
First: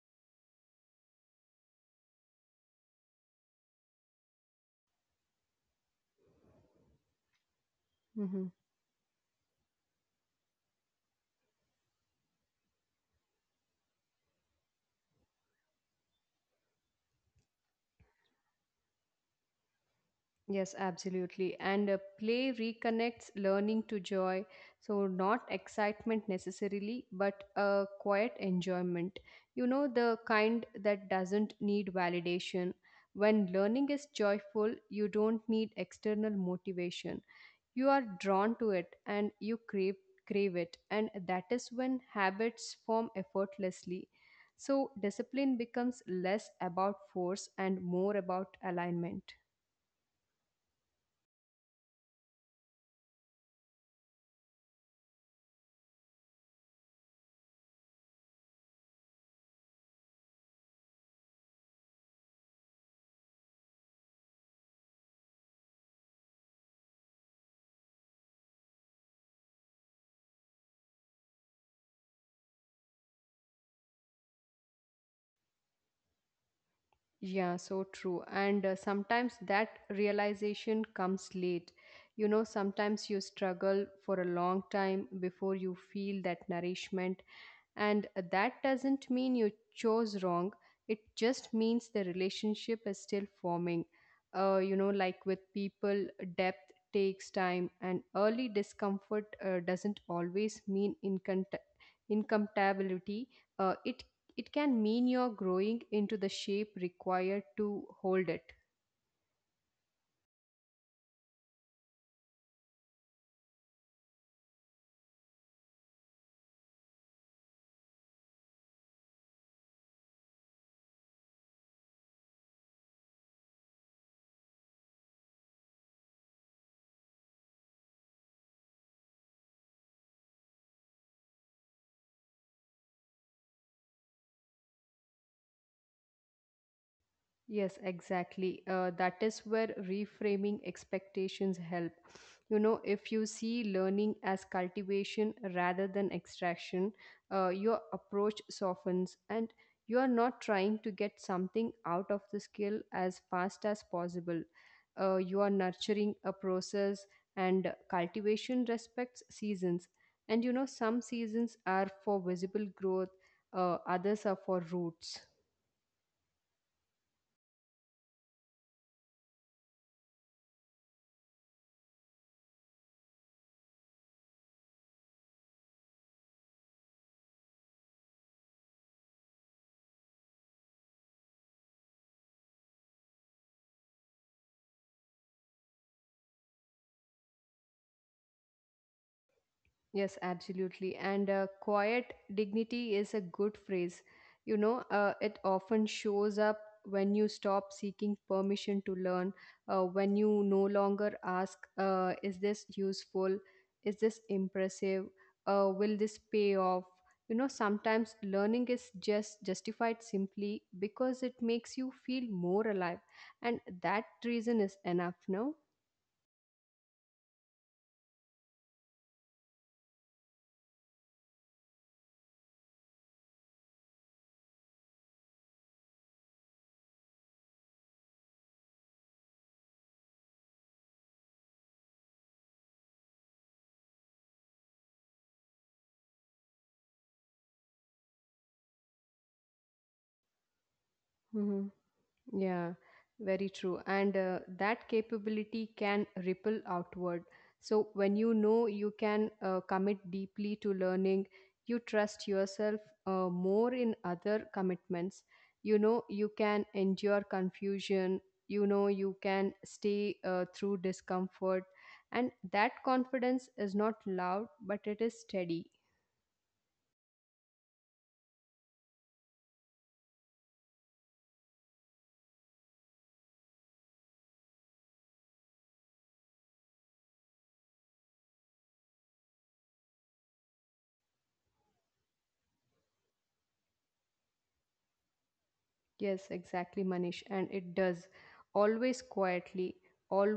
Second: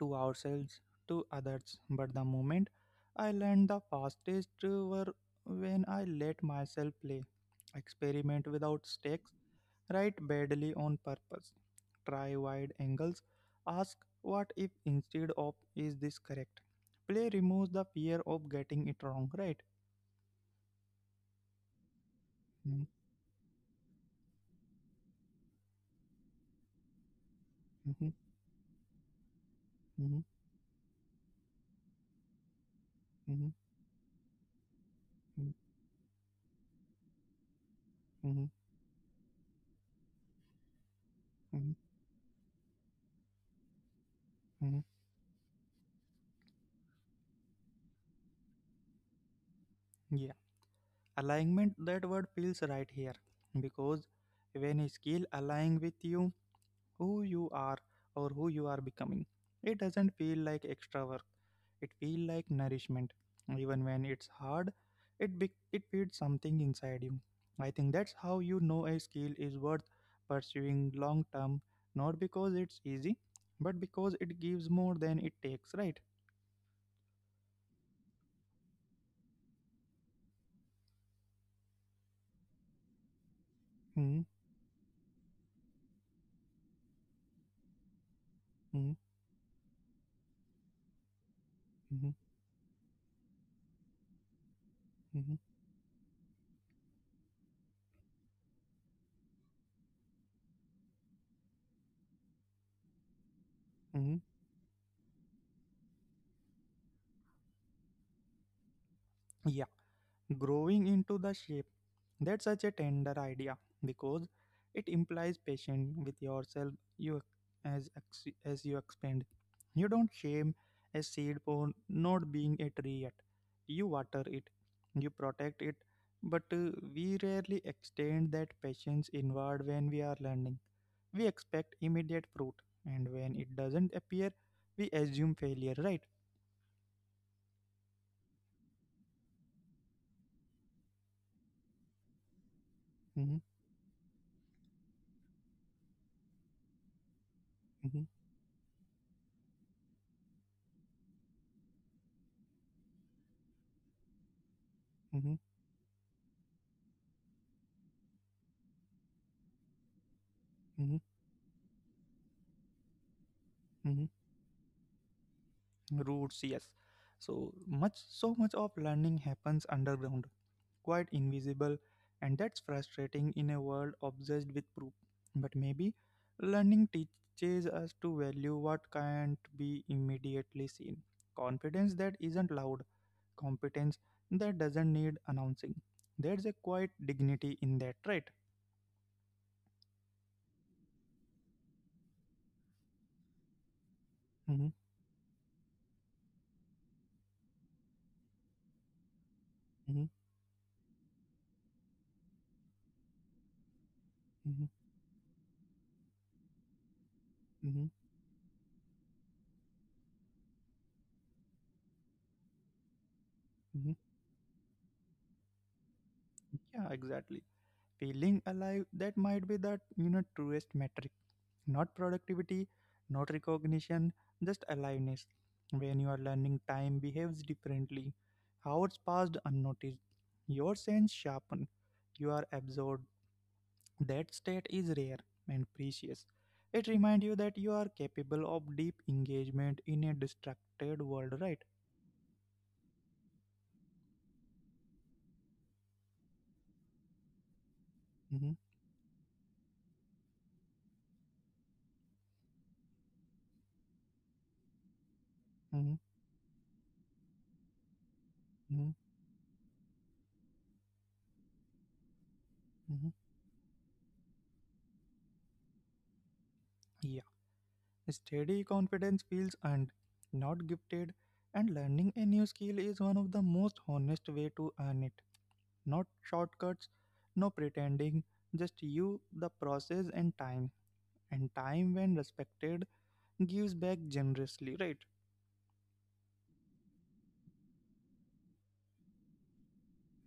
S1: to ourselves, to others, but the moment I learned the fastest were when I let myself play, experiment
S2: Mhm.
S1: without stakes, write badly on purpose, try wide angles, ask what if instead of is this correct. Play removes the fear of getting it wrong, right?
S2: Yes, absolutely. And play
S1: Mhm,
S2: reconnects learning to joy. So, not excitement necessarily, but a
S1: mhm,
S2: quiet enjoyment. You know, the
S1: mhm,
S2: kind that doesn't need validation. When
S1: mhm,
S2: learning is joyful, you don't
S1: mhm,
S2: need external motivation. You are drawn
S1: mhm,
S2: to it and you crave it. And that is
S1: mhm,
S2: when habits form effortlessly. So,
S1: mhm.
S2: discipline becomes less about force and more about alignment.
S1: Yeah, alignment, that word feels right here because when a skill align with you, who you are or who you are becoming, it doesn't feel like extra work. It feel like nourishment. Even when it's hard, it feeds something inside you. I think that's how you know a skill is worth pursuing long term, not because it's easy, but because it gives more than it takes. Right?
S2: Yeah, so true. And sometimes that realization comes late. You know, sometimes you struggle for a
S1: Mm-hmm.
S2: long time before you feel that nourishment, and that doesn't mean you chose wrong, it just means the relationship is still forming. You know, like
S1: Hmm.
S2: with people, depth takes time, and early discomfort doesn't always mean incompatibility. Uh, it
S1: Hmm.
S2: it can mean you're growing into the shape required to hold it.
S1: Yeah, growing into the shape. That's such a tender idea because it implies patience with yourself. You, as ex- as you expand, you don't shame a seed for not being a tree yet. You water it, you protect it, but we rarely extend that patience inward when we are learning. We expect immediate fruit, and when it doesn't appear, we assume failure. Right?
S2: Yes, exactly. That is where reframing expectations help. You know, if you
S1: Mm-hmm,
S2: see learning as cultivation rather than extraction, your
S1: mm-hmm,
S2: approach softens, and you are not trying to get something out of the skill as fast as possible.
S1: mm-hmm,
S2: You are nurturing a process, and cultivation respects seasons. And
S1: mm-hmm.
S2: you know, some seasons are for visible growth,
S1: Mm-hmm.
S2: others are for roots.
S1: Roots, yes. So much, so much of learning happens underground, quite invisible, and that's frustrating in a world obsessed with proof, but maybe learning teaches us to value what can't be immediately seen: confidence that isn't loud, competence that doesn't need announcing. There's a quiet dignity in that, right?
S2: Yes, absolutely. And quiet dignity is a good phrase. You
S1: Hmm.
S2: know, it often shows up when you stop seeking permission to learn,
S1: Hmm.
S2: when you no longer ask, is this useful? Is
S1: Hmm.
S2: this impressive? Will this pay off? You know,
S1: Hmm.
S2: sometimes learning is just justified simply because it makes you feel more alive. And
S1: Hmm.
S2: that reason is enough, no?
S1: Yeah, exactly. Feeling alive, that might be the, you know, truest metric. Not productivity, not recognition, just aliveness. When you are learning, time behaves differently. Hours passed unnoticed. Your sense sharpen. You are absorbed. That state is rare and precious. It reminds you that you are capable of deep engagement in a distracted world, right?
S2: Yeah, very true. And that capability can ripple outward. So, when you
S1: Mhm,
S2: know you can commit deeply to learning, you trust yourself more in other commitments. You
S1: mhm,
S2: know, you can endure confusion. You know,
S1: mhm,
S2: you can stay through discomfort. And that
S1: mhm.
S2: confidence is not loud, but it is steady.
S1: Yeah. Steady confidence feels earned, not gifted, and learning a new skill is one of the most honest way to earn it. Not shortcuts, no pretending, just you, the process, and time. And time, when respected, gives back generously, right?
S2: Yes, exactly, Manish. And it does. Always quietly,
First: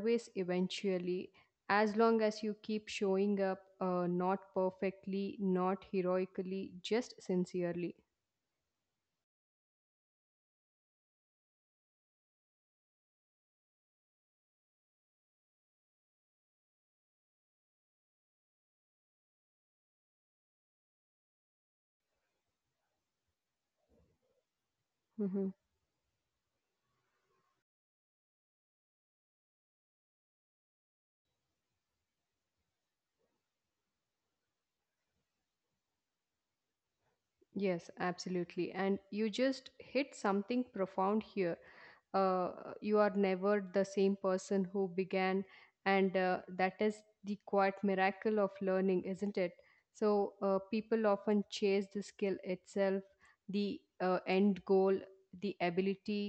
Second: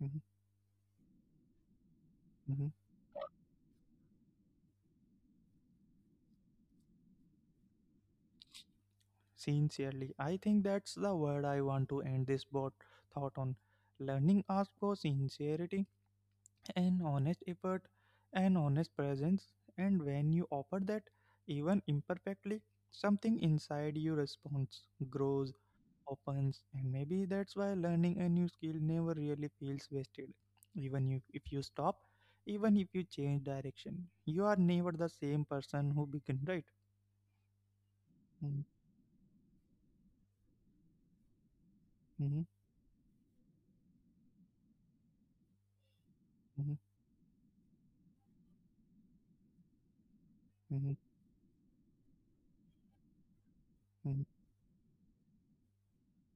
S1: Mhm,
S2: eventually, as long as you
S1: mhm.
S2: keep showing up, not perfectly, not heroically, just sincerely.
S1: Sincerely. I think that's the word I want to end this bot thought on. Learning asks for sincerity, an honest effort, an honest presence, and when you offer that, even imperfectly, something inside you responds, grows,
S2: Mhm.
S1: opens, and maybe that's why learning a new skill never really feels wasted. Even you, if you stop, even if you change direction, you are never the same person who began, right?
S2: Yes,
S1: Mhm,
S2: absolutely. And you just hit something profound here.
S1: mhm,
S2: Uh, you are never the same person who began, and
S1: mhm,
S2: that is the quiet miracle of learning, isn't it? So
S1: mhm,
S2: people often chase the skill itself, the
S1: mhm,
S2: end goal, the ability,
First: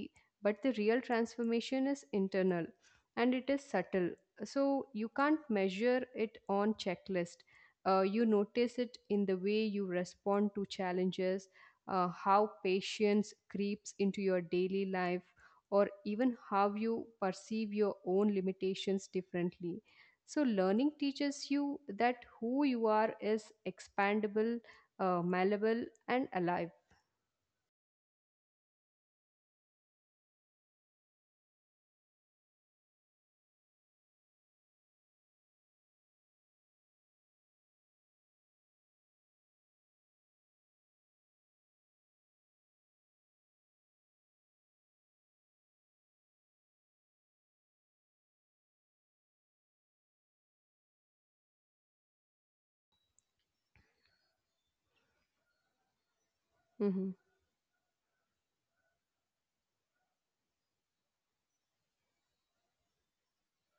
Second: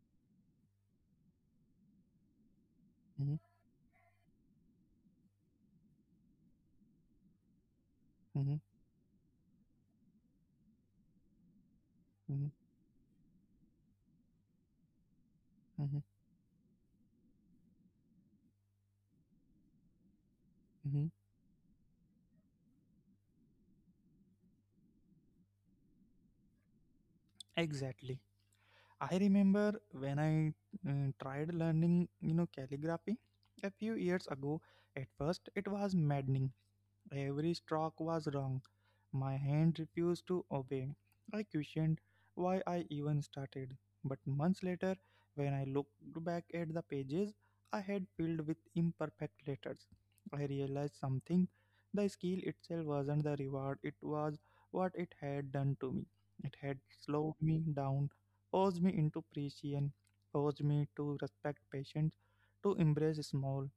S2: but the real transformation is internal, and
S1: mhm,
S2: it is subtle. So you can't measure it on checklist. You
S1: mhm,
S2: notice it in the way you respond to challenges, how
S1: mhm,
S2: patience creeps into your daily life, or
S1: mhm,
S2: even how you perceive your own limitations differently. So, learning
S1: mhm.
S2: teaches you that who you are is expandable, malleable, and alive.
S1: Exactly. I remember when I tried learning, you know, calligraphy a few years ago. At first, it was maddening. Every stroke was wrong. My hand refused to obey. I questioned why I even started. But months later, when I looked back at the pages I had filled with imperfect letters, I realized something. The skill itself wasn't the reward, it was what it had done to me. It had
S2: Hmm.
S1: slowed me down, forced me into precision, forced me to respect patience, to embrace small,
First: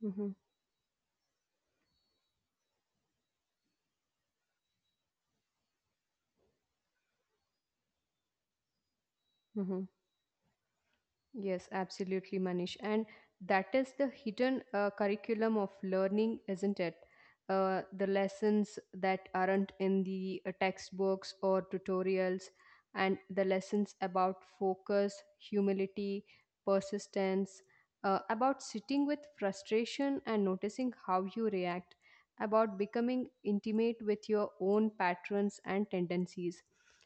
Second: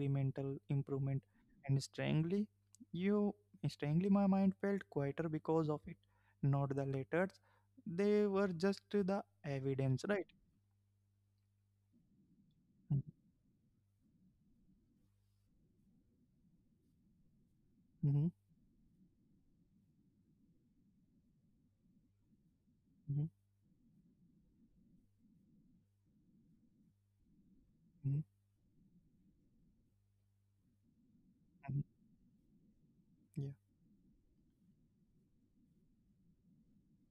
S2: Hmm.
S1: improvement, and strangely, you strangely my mind felt quieter because of it. Not the letters. They were just the
S2: Hmm.
S1: evidence, right?
S2: Yes, absolutely, Manish. And that is the hidden curriculum of learning, isn't it? The
S1: Mm-hmm,
S2: lessons that aren't in the textbooks or tutorials, and
S1: hmm,
S2: the lessons about focus, humility, persistence,
S1: hmm,
S2: about sitting with frustration and noticing how you
S1: hmm.
S2: react, about becoming
S1: Yeah.
S2: intimate with your own patterns and tendencies.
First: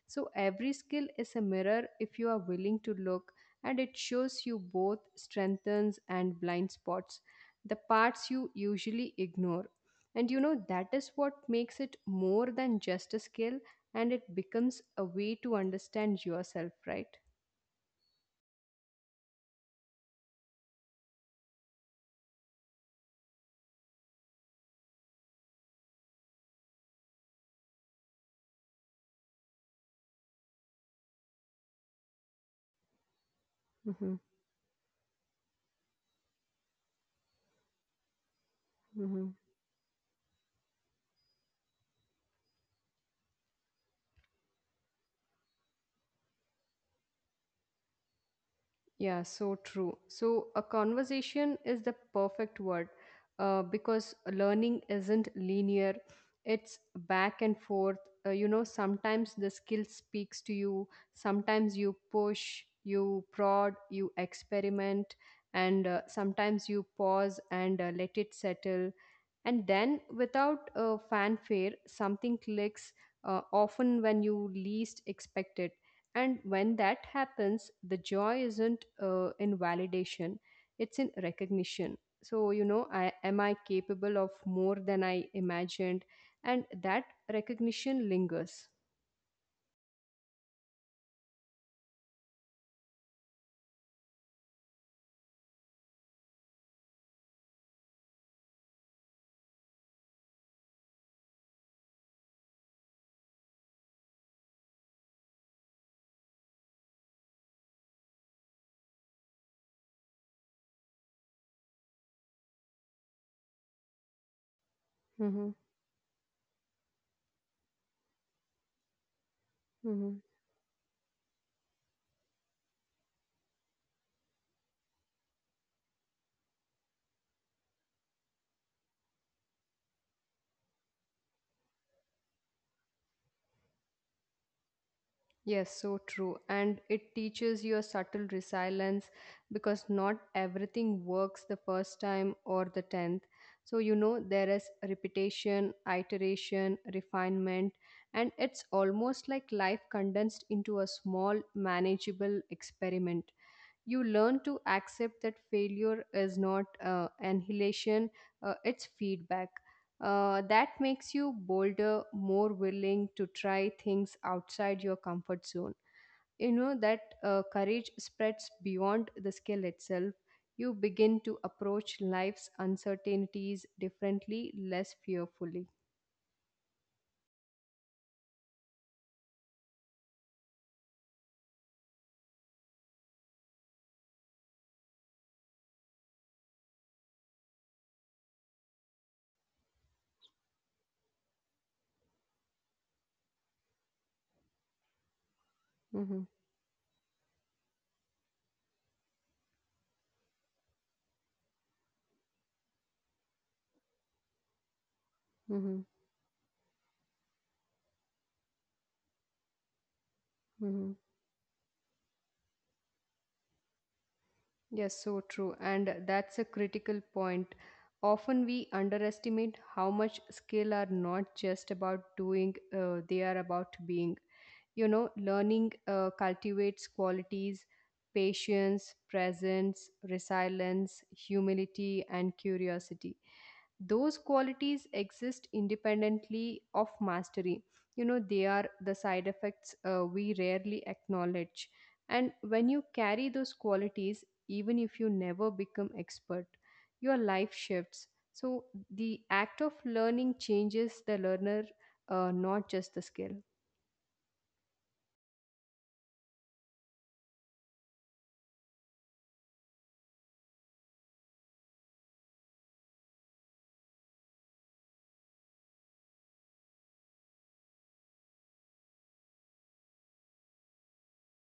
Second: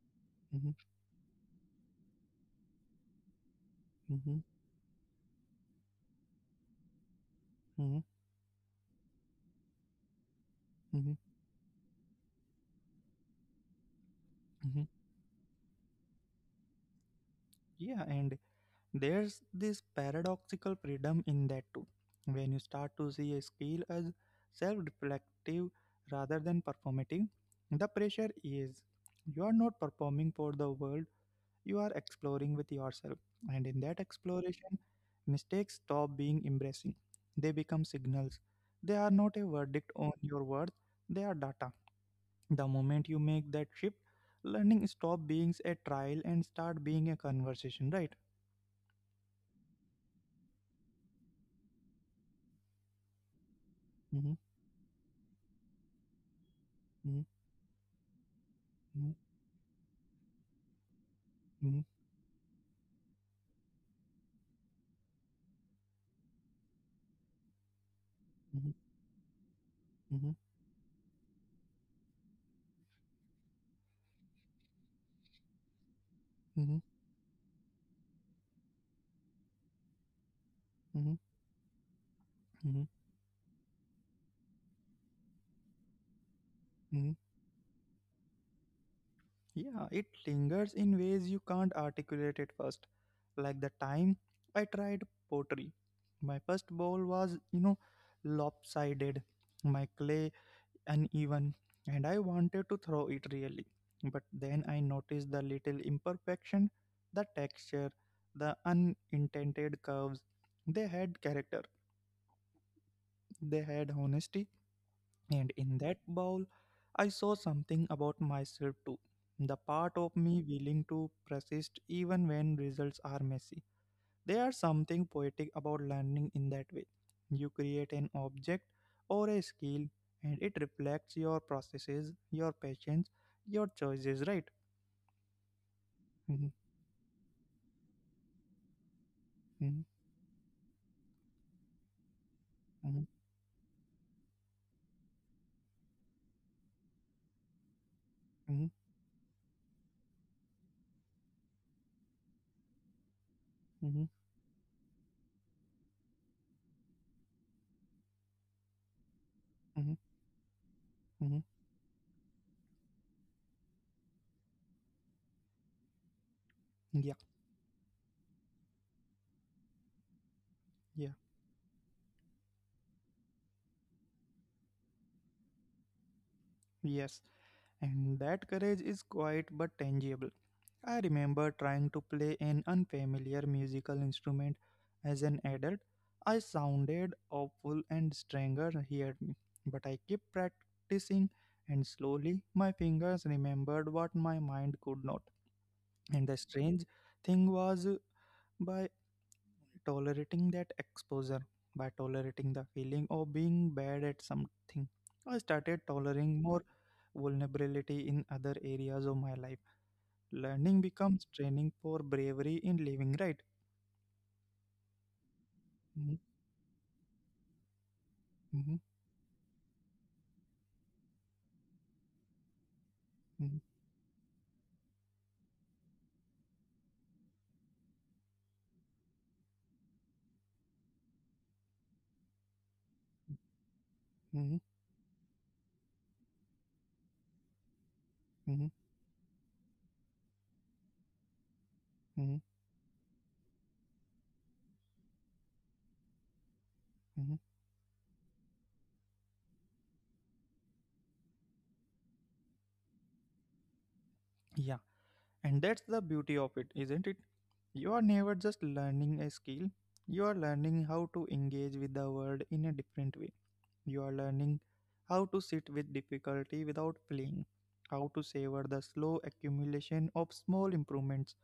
S2: So,
S1: Hmm,
S2: every skill is a mirror if you are willing to look, and it
S1: hmm,
S2: shows you both strengths and blind spots, the
S1: hmm,
S2: parts you usually ignore. And you know, that is
S1: hmm,
S2: what makes it more than just a skill, and it becomes
S1: hmm.
S2: a way to understand yourself, right?
S1: Yeah, and there's this paradoxical freedom in that too. When you start to see a skill as self-reflective rather than performative, the pressure is you are not performing for the world, you are exploring with yourself. And in that
S2: Mm-hmm.
S1: exploration, mistakes stop being embarrassing. They become signals. They are not a verdict on your worth, they are data. The moment you make that shift, learning stop being a trial and start being a conversation, right?
S2: Yeah, so true. So, a conversation is the perfect word because
S1: Mm-hmm,
S2: learning isn't linear, it's back and forth. You know,
S1: mm-hmm,
S2: sometimes the skill speaks to you, sometimes
S1: mm-hmm,
S2: you push, you prod, you experiment, and sometimes you pause and let it
S1: mm-hmm,
S2: settle. And then,
S1: mm-hmm,
S2: without fanfare, something clicks, often when you least expect it. And when
S1: mm-hmm,
S2: that happens, the joy isn't in validation, it's in
S1: mm-hmm,
S2: recognition. So, you
S1: mm-hmm,
S2: know, I, am I capable of more than I imagined? And that
S1: mm-hmm.
S2: recognition lingers.
S1: Yeah, it lingers in ways you can't articulate at first. Like the time I tried pottery. My first bowl was, you know, lopsided, my clay uneven, and I wanted to throw it really. But then I noticed the little imperfection, the texture, the unintended curves. They had character, they had honesty, and
S2: Mm-hmm.
S1: in that bowl, I saw something about myself too. The part of me willing to persist even when results are messy. There is something poetic about learning in that way. You create an object or a skill and it reflects your processes, your passions, your choices, right?
S2: Yes, so true.
S1: Mhm,
S2: And it teaches you a subtle resilience
S1: mhm,
S2: because not everything works the first time or the
S1: mhm,
S2: tenth. So, you know, there is repetition, iteration, refinement, and it's
S1: mhm,
S2: almost like life condensed into a small, manageable experiment.
S1: mhm,
S2: You learn to accept that failure is not annihilation, it's feedback.
S1: mhm,
S2: That makes you
S1: mhm.
S2: bolder, more willing to try things outside your comfort zone. You know that
S1: Yeah,
S2: courage spreads beyond the skill itself. You
S1: yeah,
S2: begin to approach life's uncertainties differently, less fearfully.
S1: yes. And that courage is quiet but tangible. I remember trying to play an unfamiliar musical instrument as an adult. I sounded awful and strangers heard me, but I kept practicing and slowly my fingers remembered what my mind could not. And
S2: Hmm.
S1: the strange thing was, by tolerating that exposure, by tolerating the feeling of being bad at something, I started
S2: Hmm.
S1: tolerating more vulnerability in other areas of my life. Learning
S2: Hmm.
S1: becomes training for bravery in living, right?
S2: Yes, so true. And
S1: Mhm,
S2: that's a critical point. Often we
S1: mhm,
S2: underestimate how much skill are not just about doing, they are
S1: mhm,
S2: about being. You know, learning cultivates qualities, patience, presence, resilience, humility, and curiosity. Those
S1: mhm,
S2: qualities exist independently of mastery. You know, they are
S1: mhm,
S2: the side effects we rarely acknowledge, and
S1: mhm,
S2: when you carry those qualities, even if you never become expert, your
S1: mhm.
S2: life shifts. So the act of learning changes the learner, not just the skill.
S1: Yeah, and that's the beauty of it, isn't it? You are never just learning a skill, you are learning how to engage with the world in a different way. You are learning how to sit with difficulty without fleeing, how to savor the slow accumulation of small improvements,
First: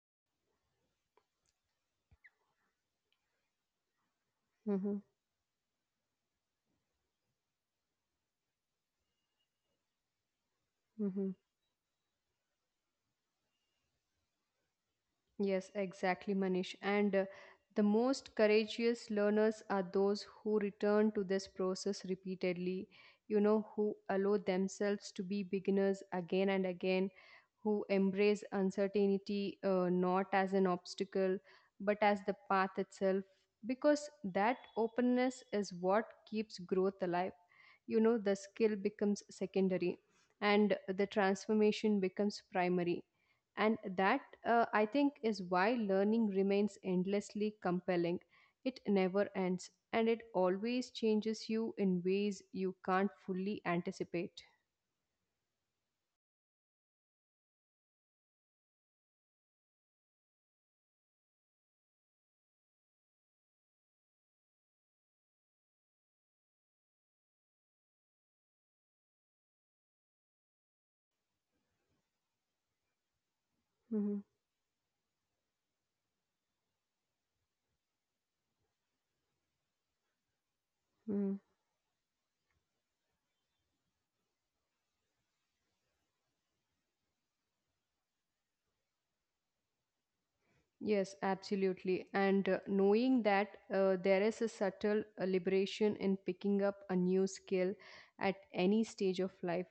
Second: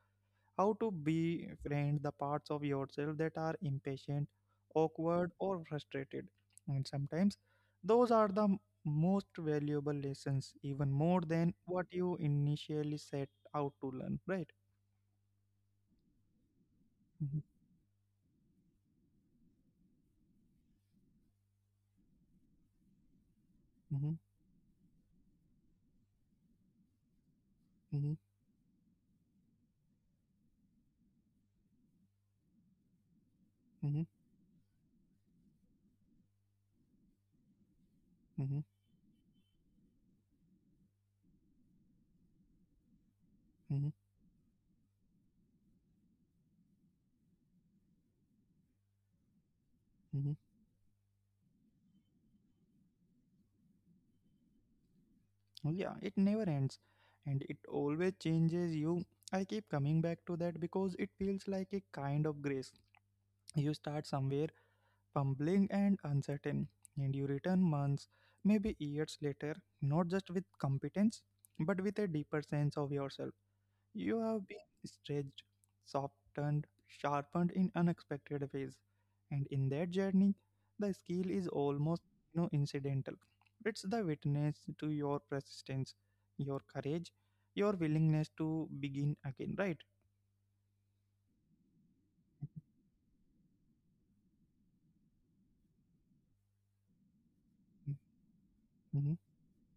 S1: how to befriend the parts of yourself that are impatient,
S2: Mm-hmm.
S1: awkward, or frustrated. And sometimes those are the most valuable lessons, even more
S2: Mm-hmm.
S1: than what you initially set out to learn, right?
S2: Yes, exactly, Manish. And
S1: Mm-hmm,
S2: the most courageous learners are those who return to this process repeatedly, you know, who
S1: hmm,
S2: allow themselves to be beginners again and again, who
S1: hmm,
S2: embrace uncertainty not as an obstacle but as the path itself, because that openness is what keeps growth alive. You know, the
S1: hmm,
S2: skill becomes secondary and the transformation becomes primary, and
S1: hmm,
S2: that, I think, is why learning remains endlessly compelling. It never ends, and it
S1: hmm.
S2: always changes you in ways you can't fully anticipate.
S1: Yeah, it never ends and it always changes you. I keep coming back to that because it feels like a kind of grace. You start somewhere fumbling and uncertain, and you return months, maybe years later, not just with competence, but with a deeper sense of yourself. You
S2: Hmm.
S1: have been stretched, softened, sharpened in unexpected ways, and in that journey, the skill is almost incidental. It's the witness to your persistence, your courage, your willingness to begin again, right?
S2: Yes, absolutely. And knowing that there is a subtle liberation in picking up a new skill at any
S1: Mhm,
S2: stage of life.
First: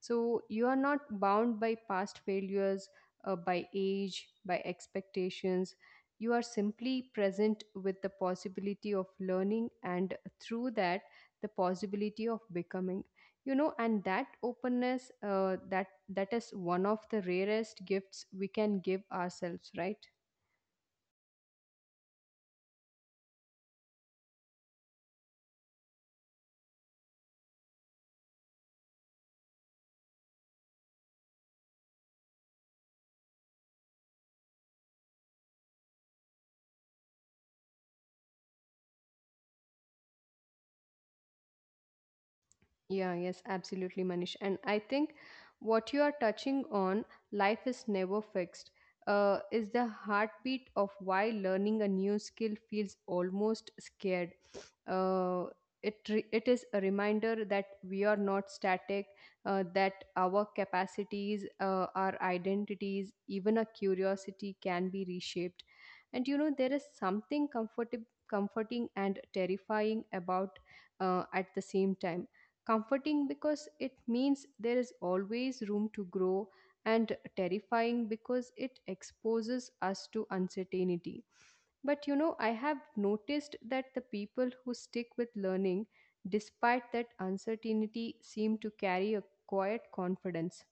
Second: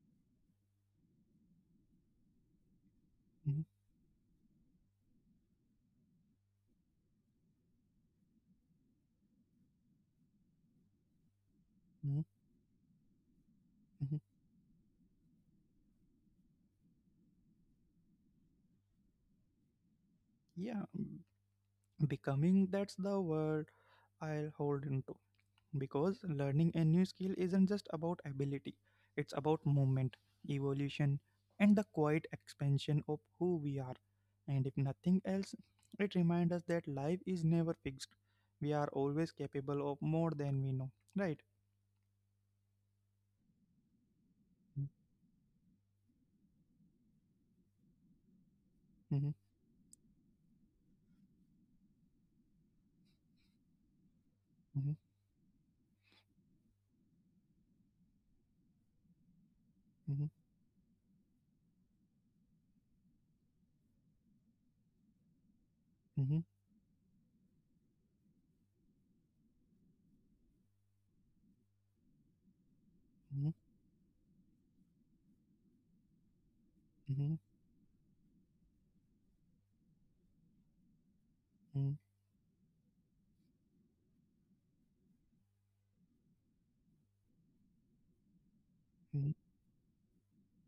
S2: So you are not bound by past failures,
S1: mhm,
S2: by age, by expectations. You are simply present with the possibility of learning, and through that, the
S1: mhm,
S2: possibility of becoming. You know, and
S1: mhm.
S2: that openness, that is one of the rarest gifts we can give ourselves, right?
S1: Yeah, becoming, that's the word I'll hold into, because learning a new skill isn't just about ability, it's about movement, evolution, and the quiet expansion of who we are. And if nothing else, it reminds us that life is never fixed. We are always capable of more than we know, right?
S2: Yeah, yes, absolutely, Manish. And I think what you are touching on, life is never fixed,
S1: Mhm,
S2: is the heartbeat of why learning a new skill feels almost scared.
S1: mhm,
S2: Uh, it is a reminder that we are not static, that
S1: mhm,
S2: our capacities, our identities, even our curiosity can be reshaped. And you
S1: mhm,
S2: know, there is something comforting and terrifying about at the same time, comforting
S1: mhm,
S2: because it means there is always room to grow, and
S1: mhm,
S2: terrifying because it exposes us to uncertainty.
S1: mhm,
S2: But you know, I have noticed that the people who stick with learning despite that uncertainty seem to carry a
S1: mhm,
S2: quiet confidence,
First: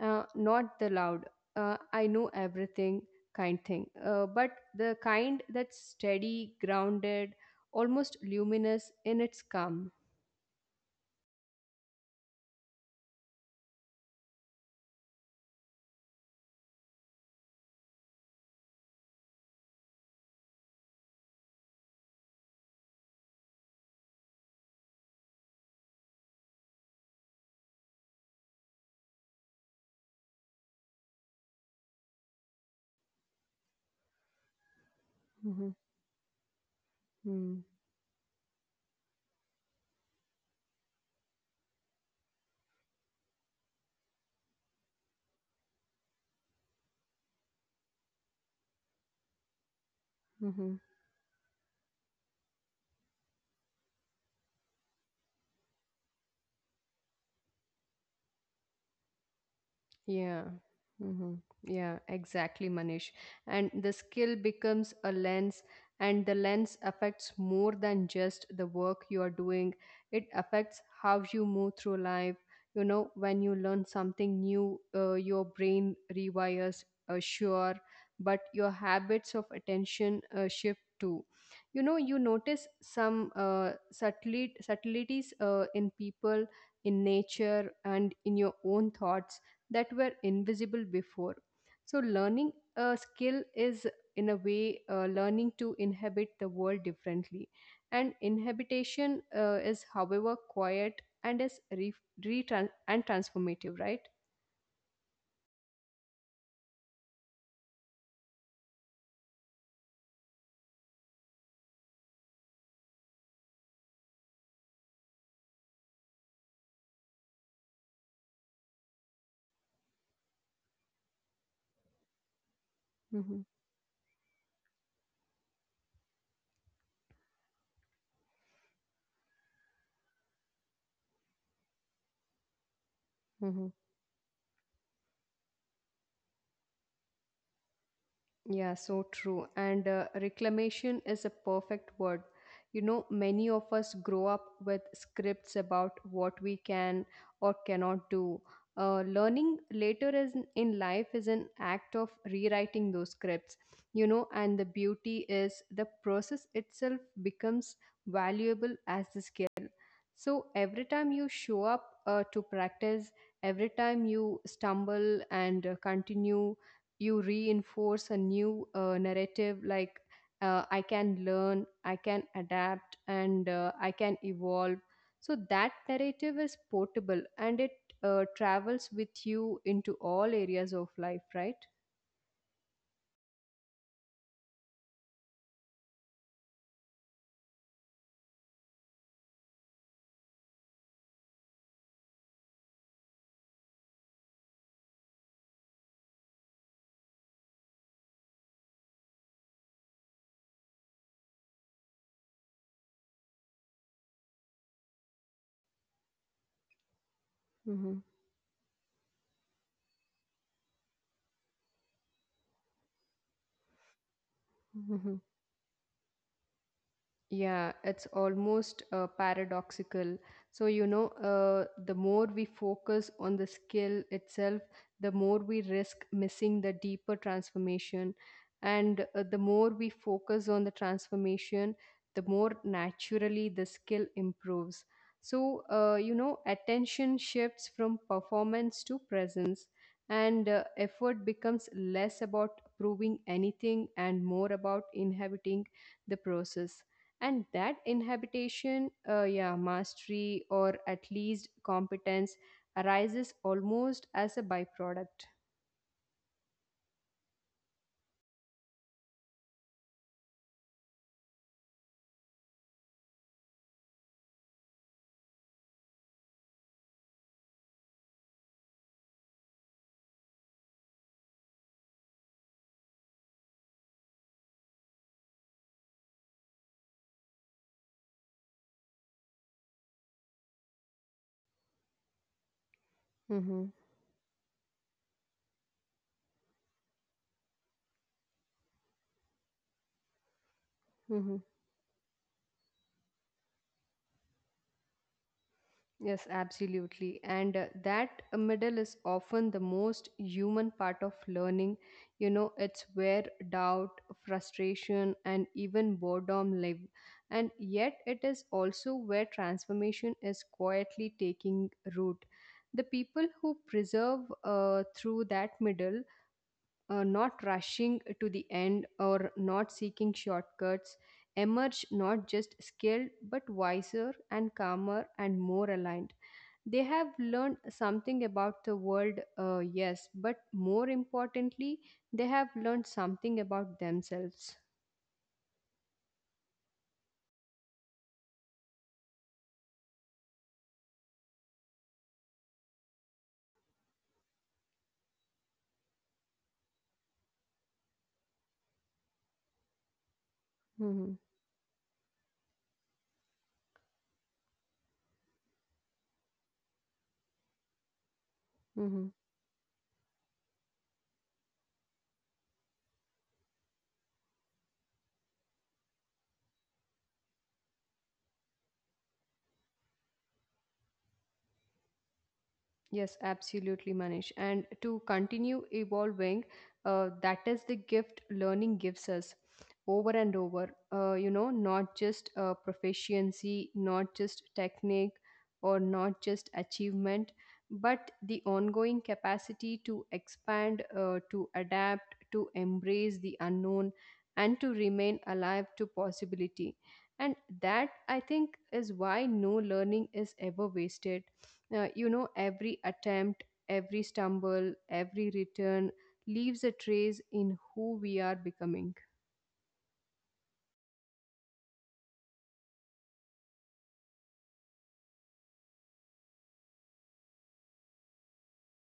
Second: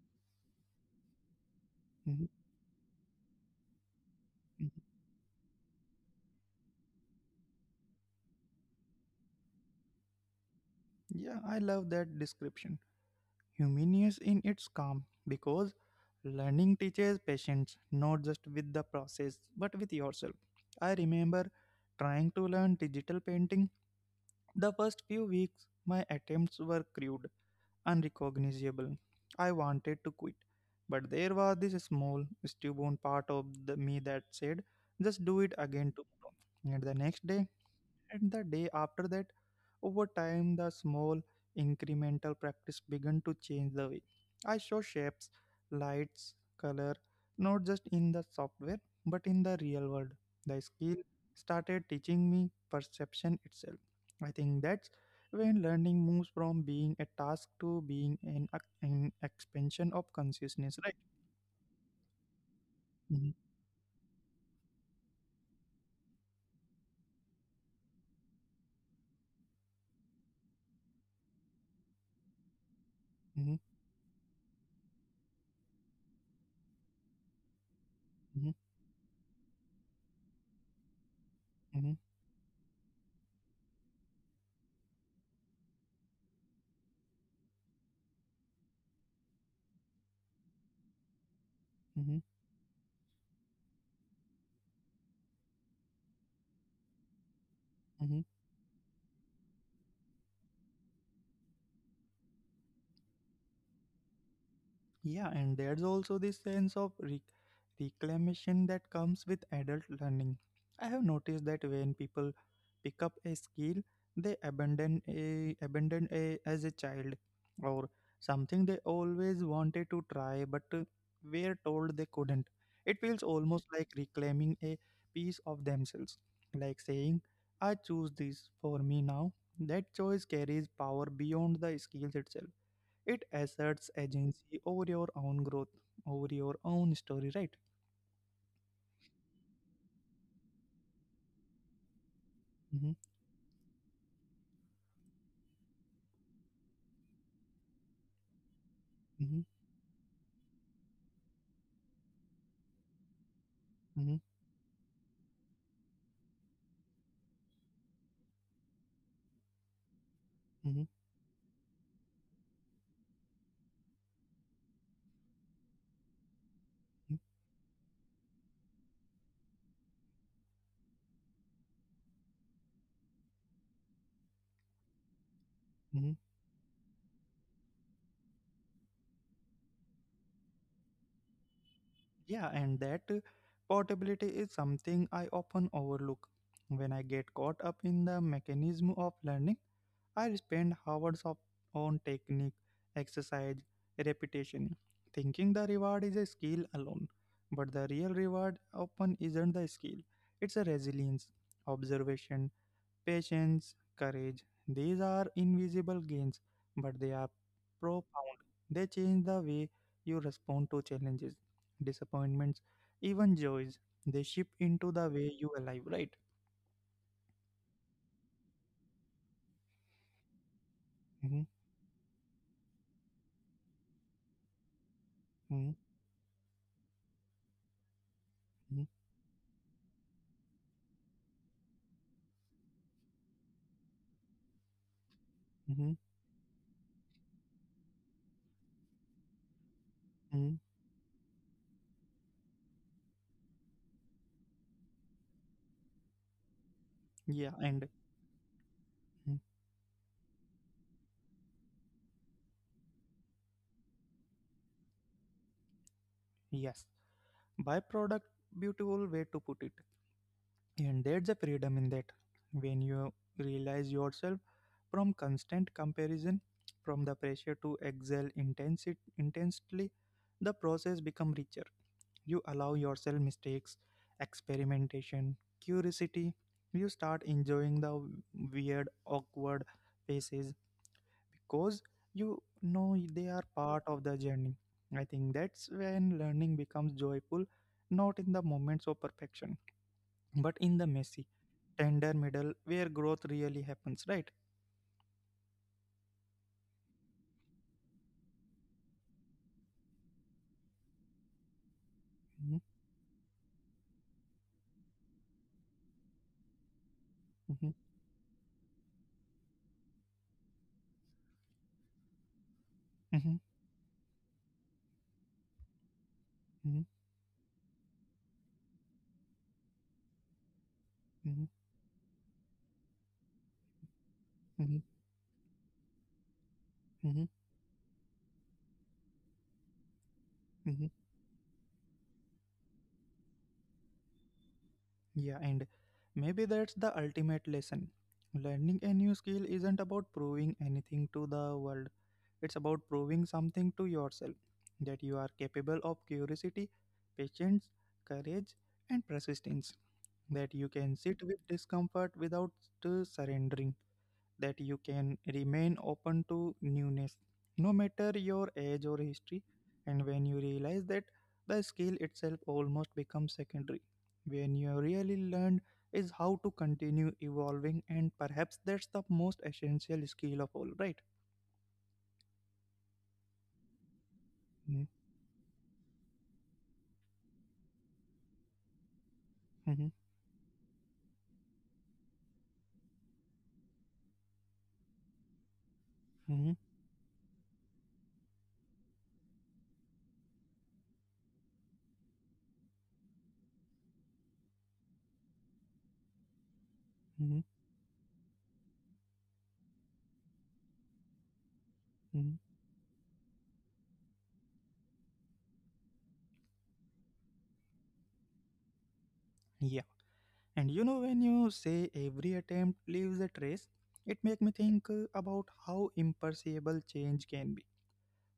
S2: not the loud I
S1: mhm,
S2: know everything kind thing, but
S1: mhm.
S2: the kind that's steady, grounded, almost luminous in its calm.
S1: Yeah, I love that description. Humanious in its calm, because learning teaches patience, not just with the process but with yourself. I remember trying to learn digital painting. The first few weeks my attempts were crude, unrecognizable. I wanted to quit, but there was this small stubborn part of the me that said, just do it
S2: Mhm.
S1: again tomorrow, and the next day,
S2: Hmm.
S1: and the day after that. Over time, the small incremental practice began to change the way I show shapes, lights, color, not just in the software but in the real world. The
S2: Mm-hmm.
S1: skill started teaching me perception itself. I think that's when learning moves from being a task to being an expansion of
S2: Yeah.
S1: consciousness, right?
S2: Hmm. Yeah, exactly, Manish.
S1: Hmm,
S2: And the skill becomes a lens, and the lens affects more than just the work you are doing. It affects how you move through life. You know, when
S1: hmm,
S2: you learn something new, your brain rewires, sure, but
S1: hmm,
S2: your habits of attention shift too. You know, you notice some subtleties in people, in nature, and in your own thoughts that were invisible before. So,
S1: hmm,
S2: learning a skill is, in a way, learning to inhabit the world differently. And
S1: hmm.
S2: inhabitation is, however, quiet and is re- retran- and transformative, right?
S1: Yeah, and there's also this sense of reclamation that comes with adult learning. I have noticed that when people pick up a skill, they abandon a as a child, or something they always wanted to try but were told they couldn't. It feels
S2: Hmm.
S1: almost like reclaiming a piece of themselves, like saying, "I choose this for me now." That choice carries power beyond the skills itself. It asserts agency over your own growth, over your own story, right?
S2: Yeah, so true. And reclamation is a perfect word. You
S1: Hmm,
S2: know, many of us grow up with scripts about what we can or cannot do.
S1: hmm,
S2: Learning later is in life is an act of rewriting those scripts. You
S1: hmm,
S2: know, and the beauty is the process itself becomes valuable as the skill. So every
S1: hmm,
S2: time you show up to practice, every time you stumble and continue, you reinforce a new narrative like I can learn, I can adapt, and I can evolve. So that narrative
S1: hmm.
S2: is portable and it travels with you into all areas of life, right?
S1: Yeah, and that portability is something I often overlook. When I get caught up in the mechanism of learning, I spend hours of on technique, exercise, repetition, thinking the reward is a skill alone. But the real reward often isn't the skill, it's a resilience, observation, patience, courage. These are invisible gains, but they are
S2: Mhm.
S1: profound. They change the way you respond to challenges, disappointments, even joys. They shift
S2: Mhm.
S1: into the way you alive, right?
S2: Yeah, it's almost paradoxical. So, you know,
S1: Mhm,
S2: the more we focus on the skill itself, the more we risk
S1: mhm,
S2: missing the deeper transformation. And
S1: mhm,
S2: the more we focus on the transformation, the more naturally the skill improves. So, you
S1: mhm,
S2: know, attention shifts from performance to presence, and
S1: mhm.
S2: effort becomes less about proving anything and more about inhabiting the process, and that
S1: Yeah, and
S2: inhabitation yeah,
S1: mhm,
S2: mastery or at least competence arises almost as a byproduct.
S1: yes, byproduct, beautiful way to put it. And there's a freedom in that. When you realize yourself from constant comparison, from the pressure to excel intensely, the process becomes richer. You allow yourself mistakes, experimentation, curiosity. You start enjoying the weird, awkward phases because you know
S2: Mm-hmm,
S1: they are part of the journey. I think that's when learning becomes joyful, not in the moments of perfection, but in
S2: mm-hmm.
S1: the messy, tender middle where growth really happens, right?
S2: Yes, absolutely, and that middle is often the most human part of learning. You know, it's
S1: Mhm,
S2: where doubt, frustration, and even boredom live, and yet it
S1: mhm,
S2: is also where transformation is quietly taking root. The people who
S1: mhm.
S2: preserve through that middle, not
S1: Mhm,
S2: rushing to the end or not seeking shortcuts, emerge
S1: mhm,
S2: not just skilled but wiser and calmer
S1: mhm,
S2: and more aligned. They have learned
S1: mhm,
S2: something about the world, yes, but more
S1: mhm.
S2: importantly, they have learned something about themselves.
S1: Yeah, and maybe that's the ultimate lesson. Learning a new skill isn't about proving anything to the world, it's about proving something to yourself, that you are capable of curiosity, patience, courage, and persistence, that
S2: Hmm.
S1: you can sit with discomfort without surrendering, that you can remain open to newness, no matter your age or history. And when you realize that, the skill itself almost becomes secondary. When you really learn is how to continue evolving, and perhaps that's the most essential skill of all, right?
S2: Yes, absolutely, Manish. And to
S1: Mm,
S2: continue evolving, that is the gift learning gives us over and
S1: mhm,
S2: over. You know, not just proficiency, not just technique, or not just
S1: mhm,
S2: achievement, but the ongoing capacity to expand, to adapt, to embrace the unknown, and to remain alive to possibility. And that,
S1: mhm,
S2: I think, is why no learning is ever wasted. You know, every
S1: mhm.
S2: attempt, every stumble, every return leaves a trace in who we are becoming.
S1: Yeah. And you know, when you say every attempt leaves a trace, it makes me think about how imperceptible change can be.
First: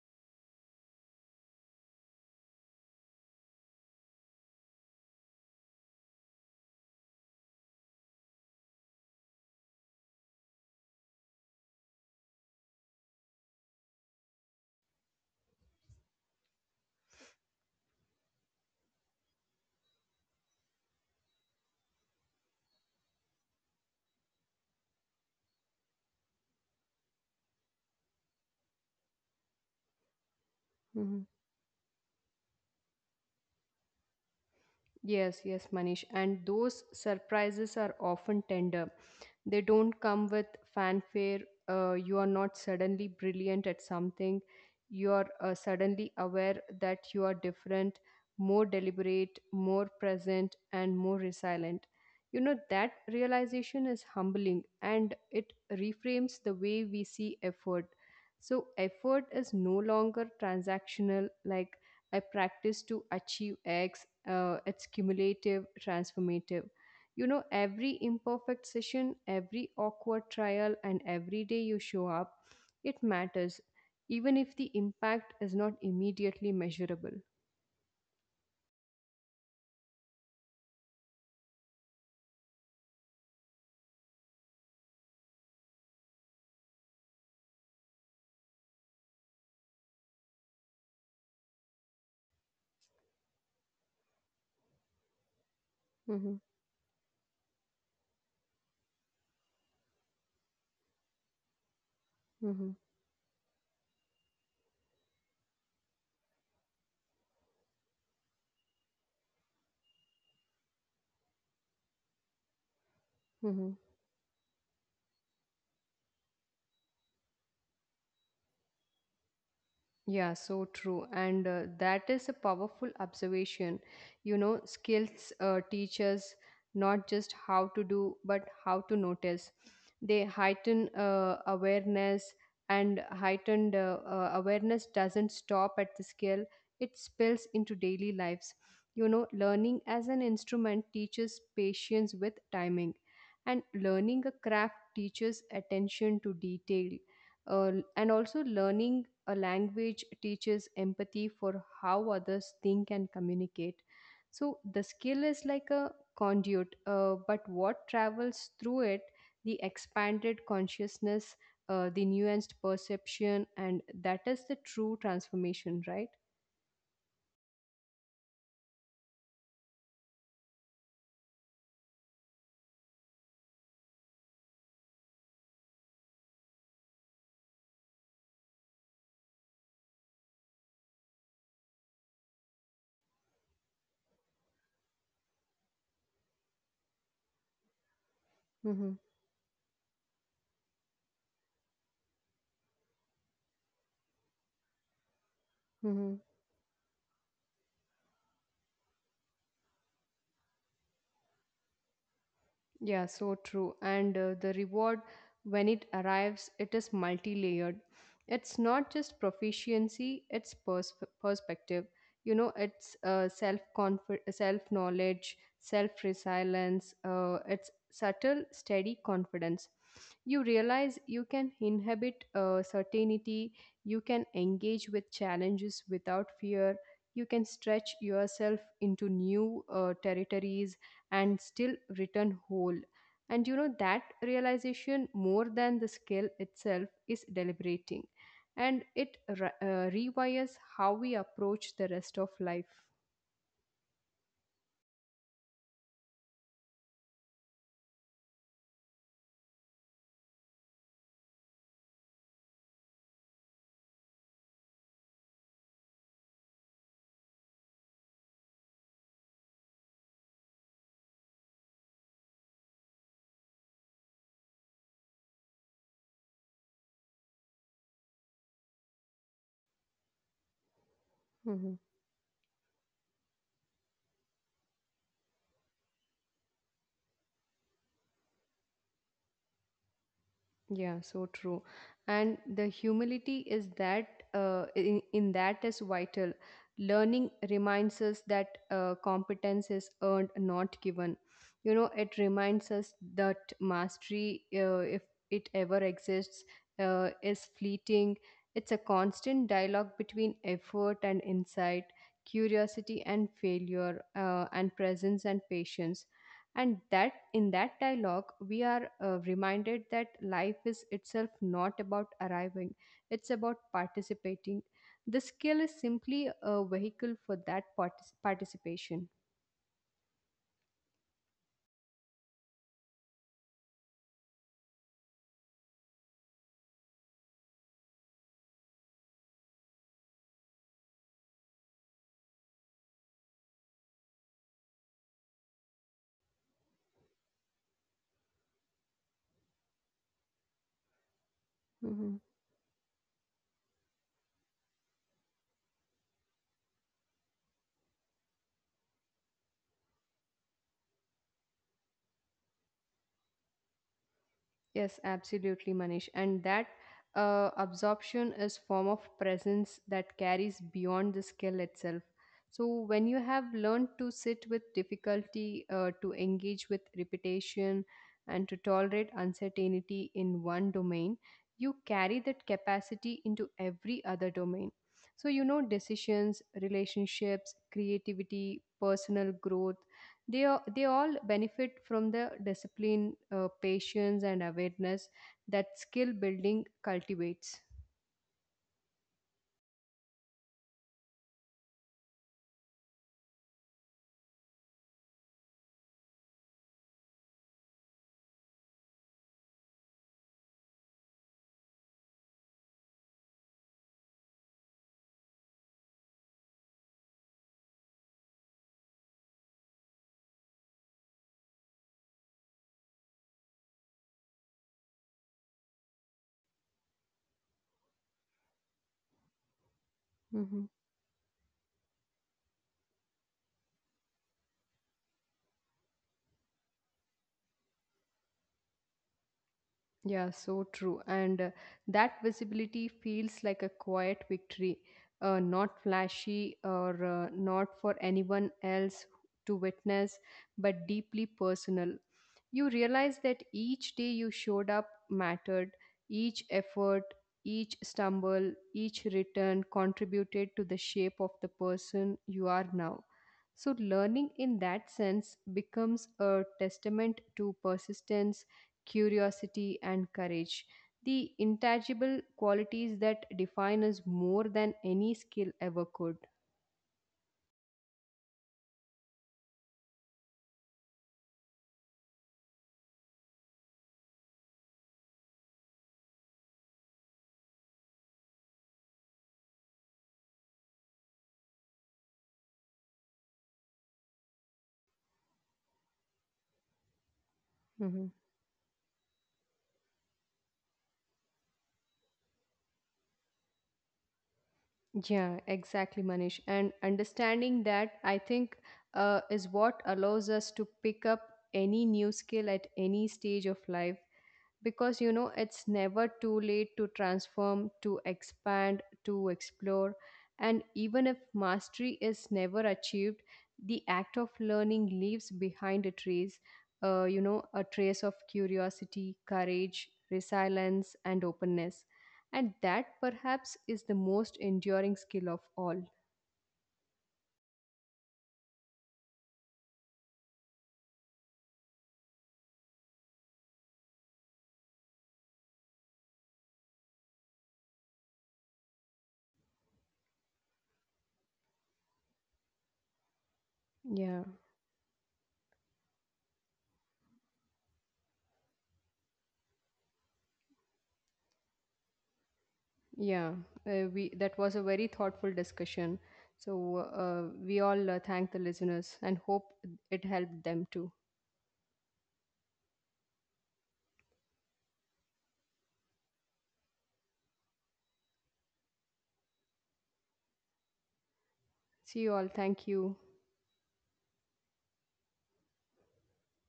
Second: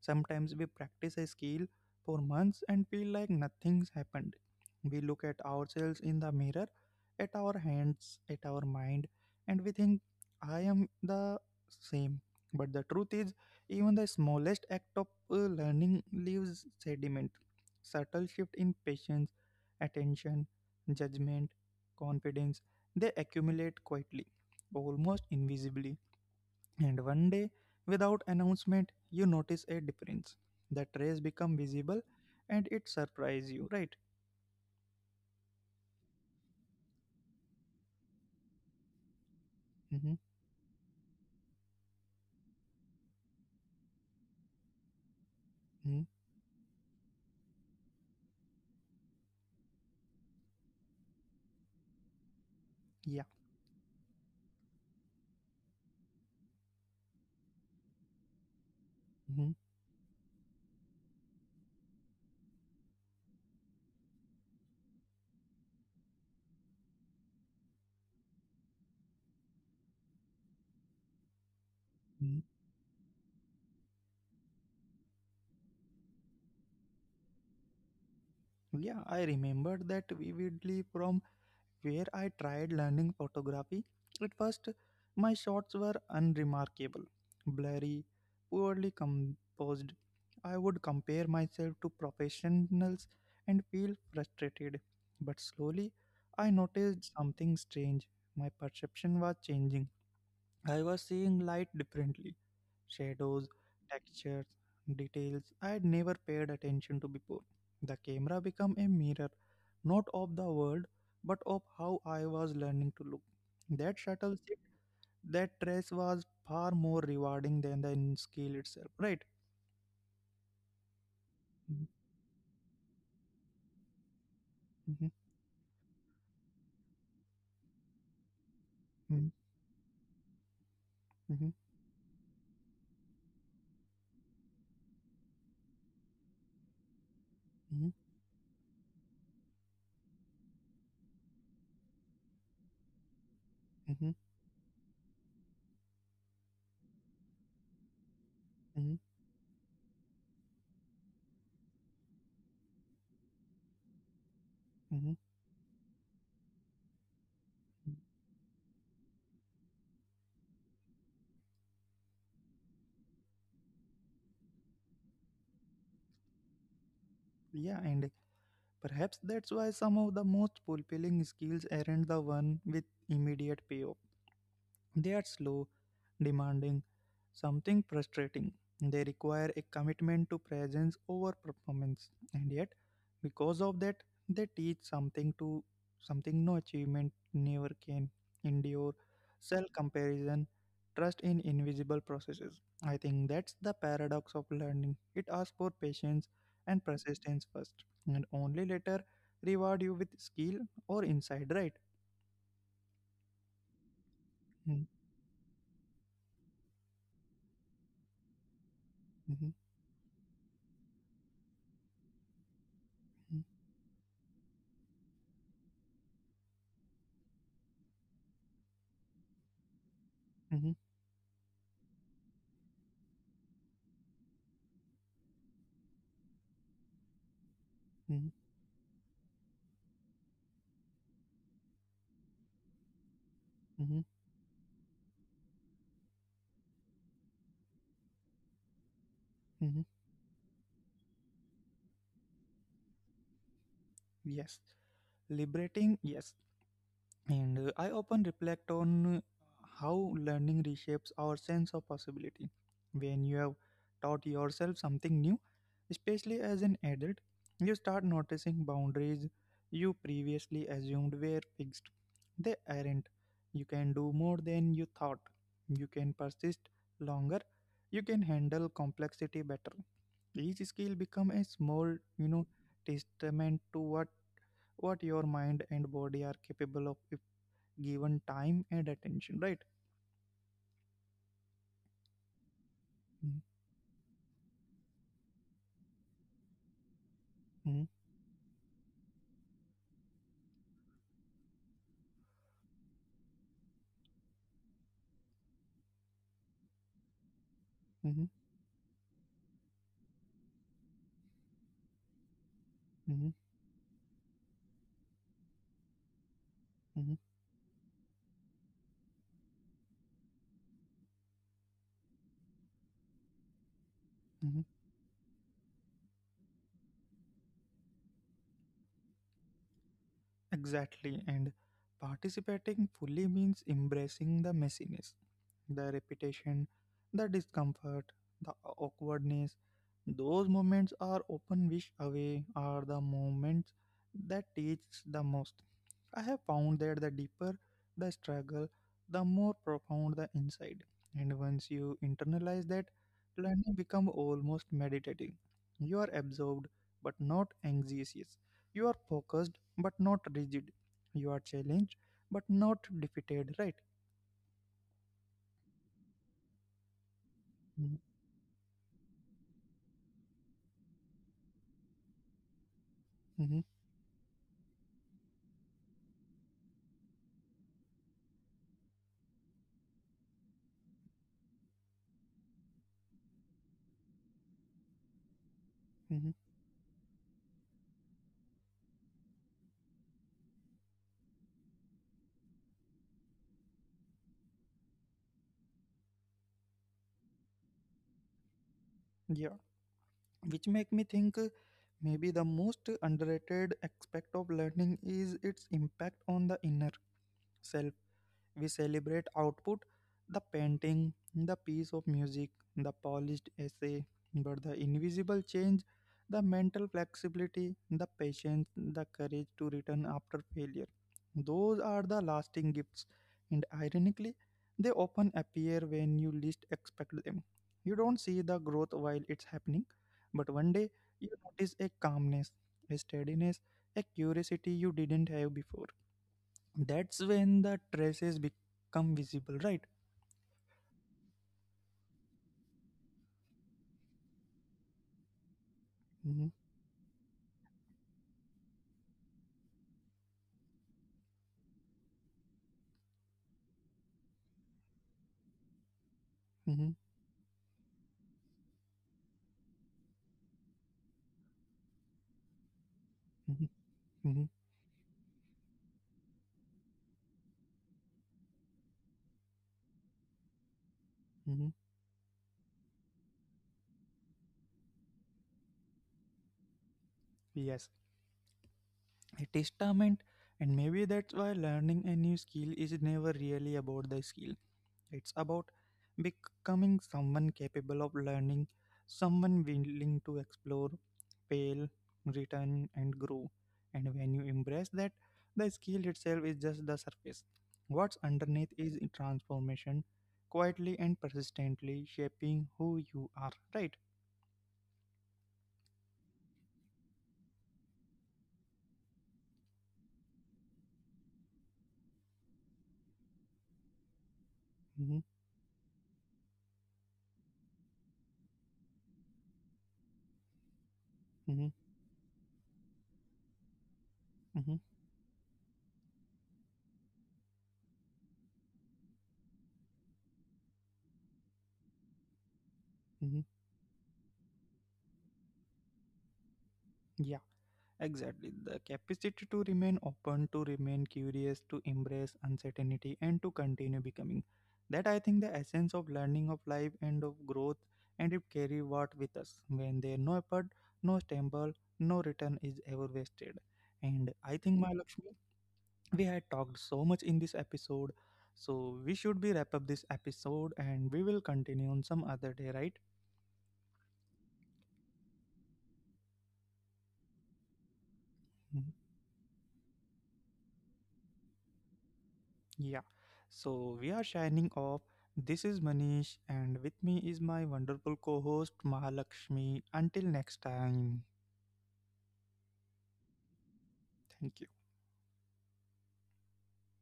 S1: Sometimes we practice a skill for months and feel like nothing's happened. We look at ourselves in the mirror, at our hands, at our mind, and we think, I am the same. But the truth is, even the smallest act of learning leaves sediment. Subtle shift in patience, attention, judgment, confidence, they accumulate quietly, almost invisibly, and one day, without announcement, you notice a difference. The trace
S2: Mhm.
S1: become visible, and it surprise you, right?
S2: Yes, yes, Manish. And those surprises are often tender. They don't
S1: Mm-hmm,
S2: come with fanfare. You are not suddenly brilliant at something. You are
S1: mm-hmm,
S2: suddenly aware that you are different, more deliberate, more present, and more resilient. You know,
S1: yeah,
S2: that realization is humbling and it reframes the way we see effort. So,
S1: mm-hmm,
S2: effort is no longer transactional, like I practice to achieve X, it's cumulative, transformative. You know, every imperfect session, every awkward trial, and every day you
S1: mm-hmm.
S2: show up, it matters, even if the impact is not immediately measurable.
S1: Yeah. I remember that vividly from where I tried learning photography. At first, my shots were unremarkable, blurry, poorly composed. I would compare myself to professionals and feel frustrated. But slowly, I
S2: Mm-hmm.
S1: noticed something strange. My perception was changing. I was seeing light differently,
S2: Mm-hmm.
S1: shadows, textures, details I had never paid attention to before. The camera became a mirror, not of the world, but of how I was learning to look. That
S2: Mm-hmm.
S1: subtle shift, that trace was far more rewarding than the skill itself, right?
S2: Yeah, so true.
S1: Mhm,
S2: And that is a powerful observation. You
S1: mhm,
S2: know, skills teach us not just how to do, but
S1: mhm,
S2: how to notice. They heighten
S1: mhm,
S2: awareness, and heightened awareness doesn't stop at the skill, it spills into daily lives. You know, learning as an instrument teaches patience with timing,
S1: mhm,
S2: and learning a craft teaches attention to detail, and
S1: mhm, mhm,
S2: also learning a language teaches empathy for how others think and communicate.
S1: mhm.
S2: So the skill is like a conduit, but what travels through it, the expanded consciousness, the nuanced perception, and that is the true transformation, right?
S1: Yeah, and perhaps that's why some of the most fulfilling skills aren't the one with immediate payoff. They are slow, demanding, something frustrating. They require a commitment to presence over performance, and yet, because of that, they teach something to something no achievement never can endure,
S2: Mm-hmm.
S1: self comparison, trust in invisible processes. I think that's the paradox of learning. It asks for patience and persistence first, and only later reward you with skill or insight, right?
S2: Yeah, so true. And the reward,
S1: Mm-hmm.
S2: when it arrives, it is multi layered. It's not just
S1: Mm-hmm.
S2: proficiency, perspective. You know, it's self knowledge, self resilience, it's subtle, steady confidence. You
S1: Mm-hmm.
S2: realize you can inhabit certainty, you can engage with challenges without fear, you can stretch
S1: Mm-hmm,
S2: yourself into new territories and still return whole. And you know,
S1: mm-hmm.
S2: that realization, more than the skill itself, is deliberating, and
S1: Mhm.
S2: rewires how we approach the rest of life.
S1: Yes, liberating, yes. And I often reflect on how learning reshapes our sense of possibility. When you have taught yourself something new, especially as an adult, you start noticing boundaries you previously assumed were fixed. They aren't. You can do more than you thought. You can persist longer. You can handle complexity better. Each skill
S2: Mhm.
S1: becomes a small, you know, testament to what your mind and body are capable of if given time and attention, right?
S2: Yeah, so true. And the humility
S1: Mm-hmm,
S2: is that in that is vital. Learning reminds us that competence is earned, not given. You know, it reminds us that mastery, if it ever exists, is fleeting.
S1: mm-hmm,
S2: It's a constant dialogue between effort and insight, curiosity and
S1: mm-hmm,
S2: failure, and presence and patience, and that
S1: mm-hmm.
S2: in that dialogue we are reminded that life is itself not about arriving, it's about participating.
S1: Mm-hmm.
S2: The skill is simply a vehicle for that participation.
S1: Exactly, and participating fully means embracing the messiness, the repetition, the discomfort, the awkwardness. Those moments are often wished away are the moments that teach the most. I have found that the deeper the struggle, the more profound the insight. And once
S2: Mm-hmm.
S1: you internalize that, learning becomes almost meditative. You are absorbed but not anxious. You are focused but not rigid. You are challenged but not defeated, right?
S2: Yes, absolutely, Manish. And that absorption is form of presence that carries beyond the skill itself. So when you have
S1: Mm-hmm,
S2: learned to sit with difficulty, to engage with repetition, and to tolerate uncertainty in one domain, you carry that capacity into every other domain. So you know,
S1: hmm.
S2: decisions, relationships, creativity, personal growth, they all benefit from the discipline, patience, and awareness that skill building cultivates.
S1: Yeah. Which make me think maybe the most underrated aspect of learning is its impact on the inner self. We celebrate output, the painting, the piece of music, the polished essay, but the invisible change, the mental flexibility, the patience, the courage to return after failure. Those are the lasting gifts, and ironically, they often appear when you least expect them. You don't see the growth while it's happening, but one day
S2: Mhm.
S1: you notice a calmness, a steadiness, a curiosity you didn't have before. That's when the traces become visible, right?
S2: Yeah, so true. And that visibility feels like a quiet victory, not
S1: Hmm,
S2: flashy or not for anyone else to witness, but deeply personal. You realize that each day you showed up mattered,
S1: hmm,
S2: each effort, each stumble, each return contributed to the shape of the person you are now.
S1: hmm,
S2: So,
S1: hmm,
S2: learning in that sense becomes a testament to persistence, curiosity, and courage.
S1: hmm.
S2: The intangible qualities that define us more than any skill ever could.
S1: Yes, it is testament, and maybe that's why learning a new skill is never really about the skill. It's about becoming someone capable of learning, someone willing to explore, fail, return, and grow. And when you embrace that, the skill itself is just the surface. What's
S2: Mhm.
S1: underneath is transformation, quietly and persistently shaping who you are, right?
S2: Yeah, exactly, Manish. And understanding that, I think, is what allows us to pick up any new skill at any stage of life,
S1: Mm-hmm,
S2: because you know it's never too late to transform, to expand, to explore. And even
S1: mm-hmm,
S2: if mastery is never achieved, the act
S1: mm-hmm,
S2: of learning leaves behind a trace, you know, a trace of curiosity, courage, resilience, and openness, and
S1: mm-hmm.
S2: that perhaps is the most enduring skill of all.
S1: Yeah. Exactly. The capacity to remain open, to remain curious, to embrace uncertainty, and to continue becoming. That I think the essence of learning, of life, and of growth, and it carry what with us. When there no effort, no stumble, no return is ever wasted. And I
S2: Yeah.
S1: think, my Lakshmi, we had talked so much in this episode, so we should be wrap up this episode, and we will continue on some other day, right?
S2: Yeah, we that was a very thoughtful discussion. So we all thank the listeners and hope it helped them too.
S1: Yeah, so we are shining off. This is Manish, and with me is my wonderful co host Mahalakshmi. Until next time,
S2: See you all. Thank you.
S1: thank you.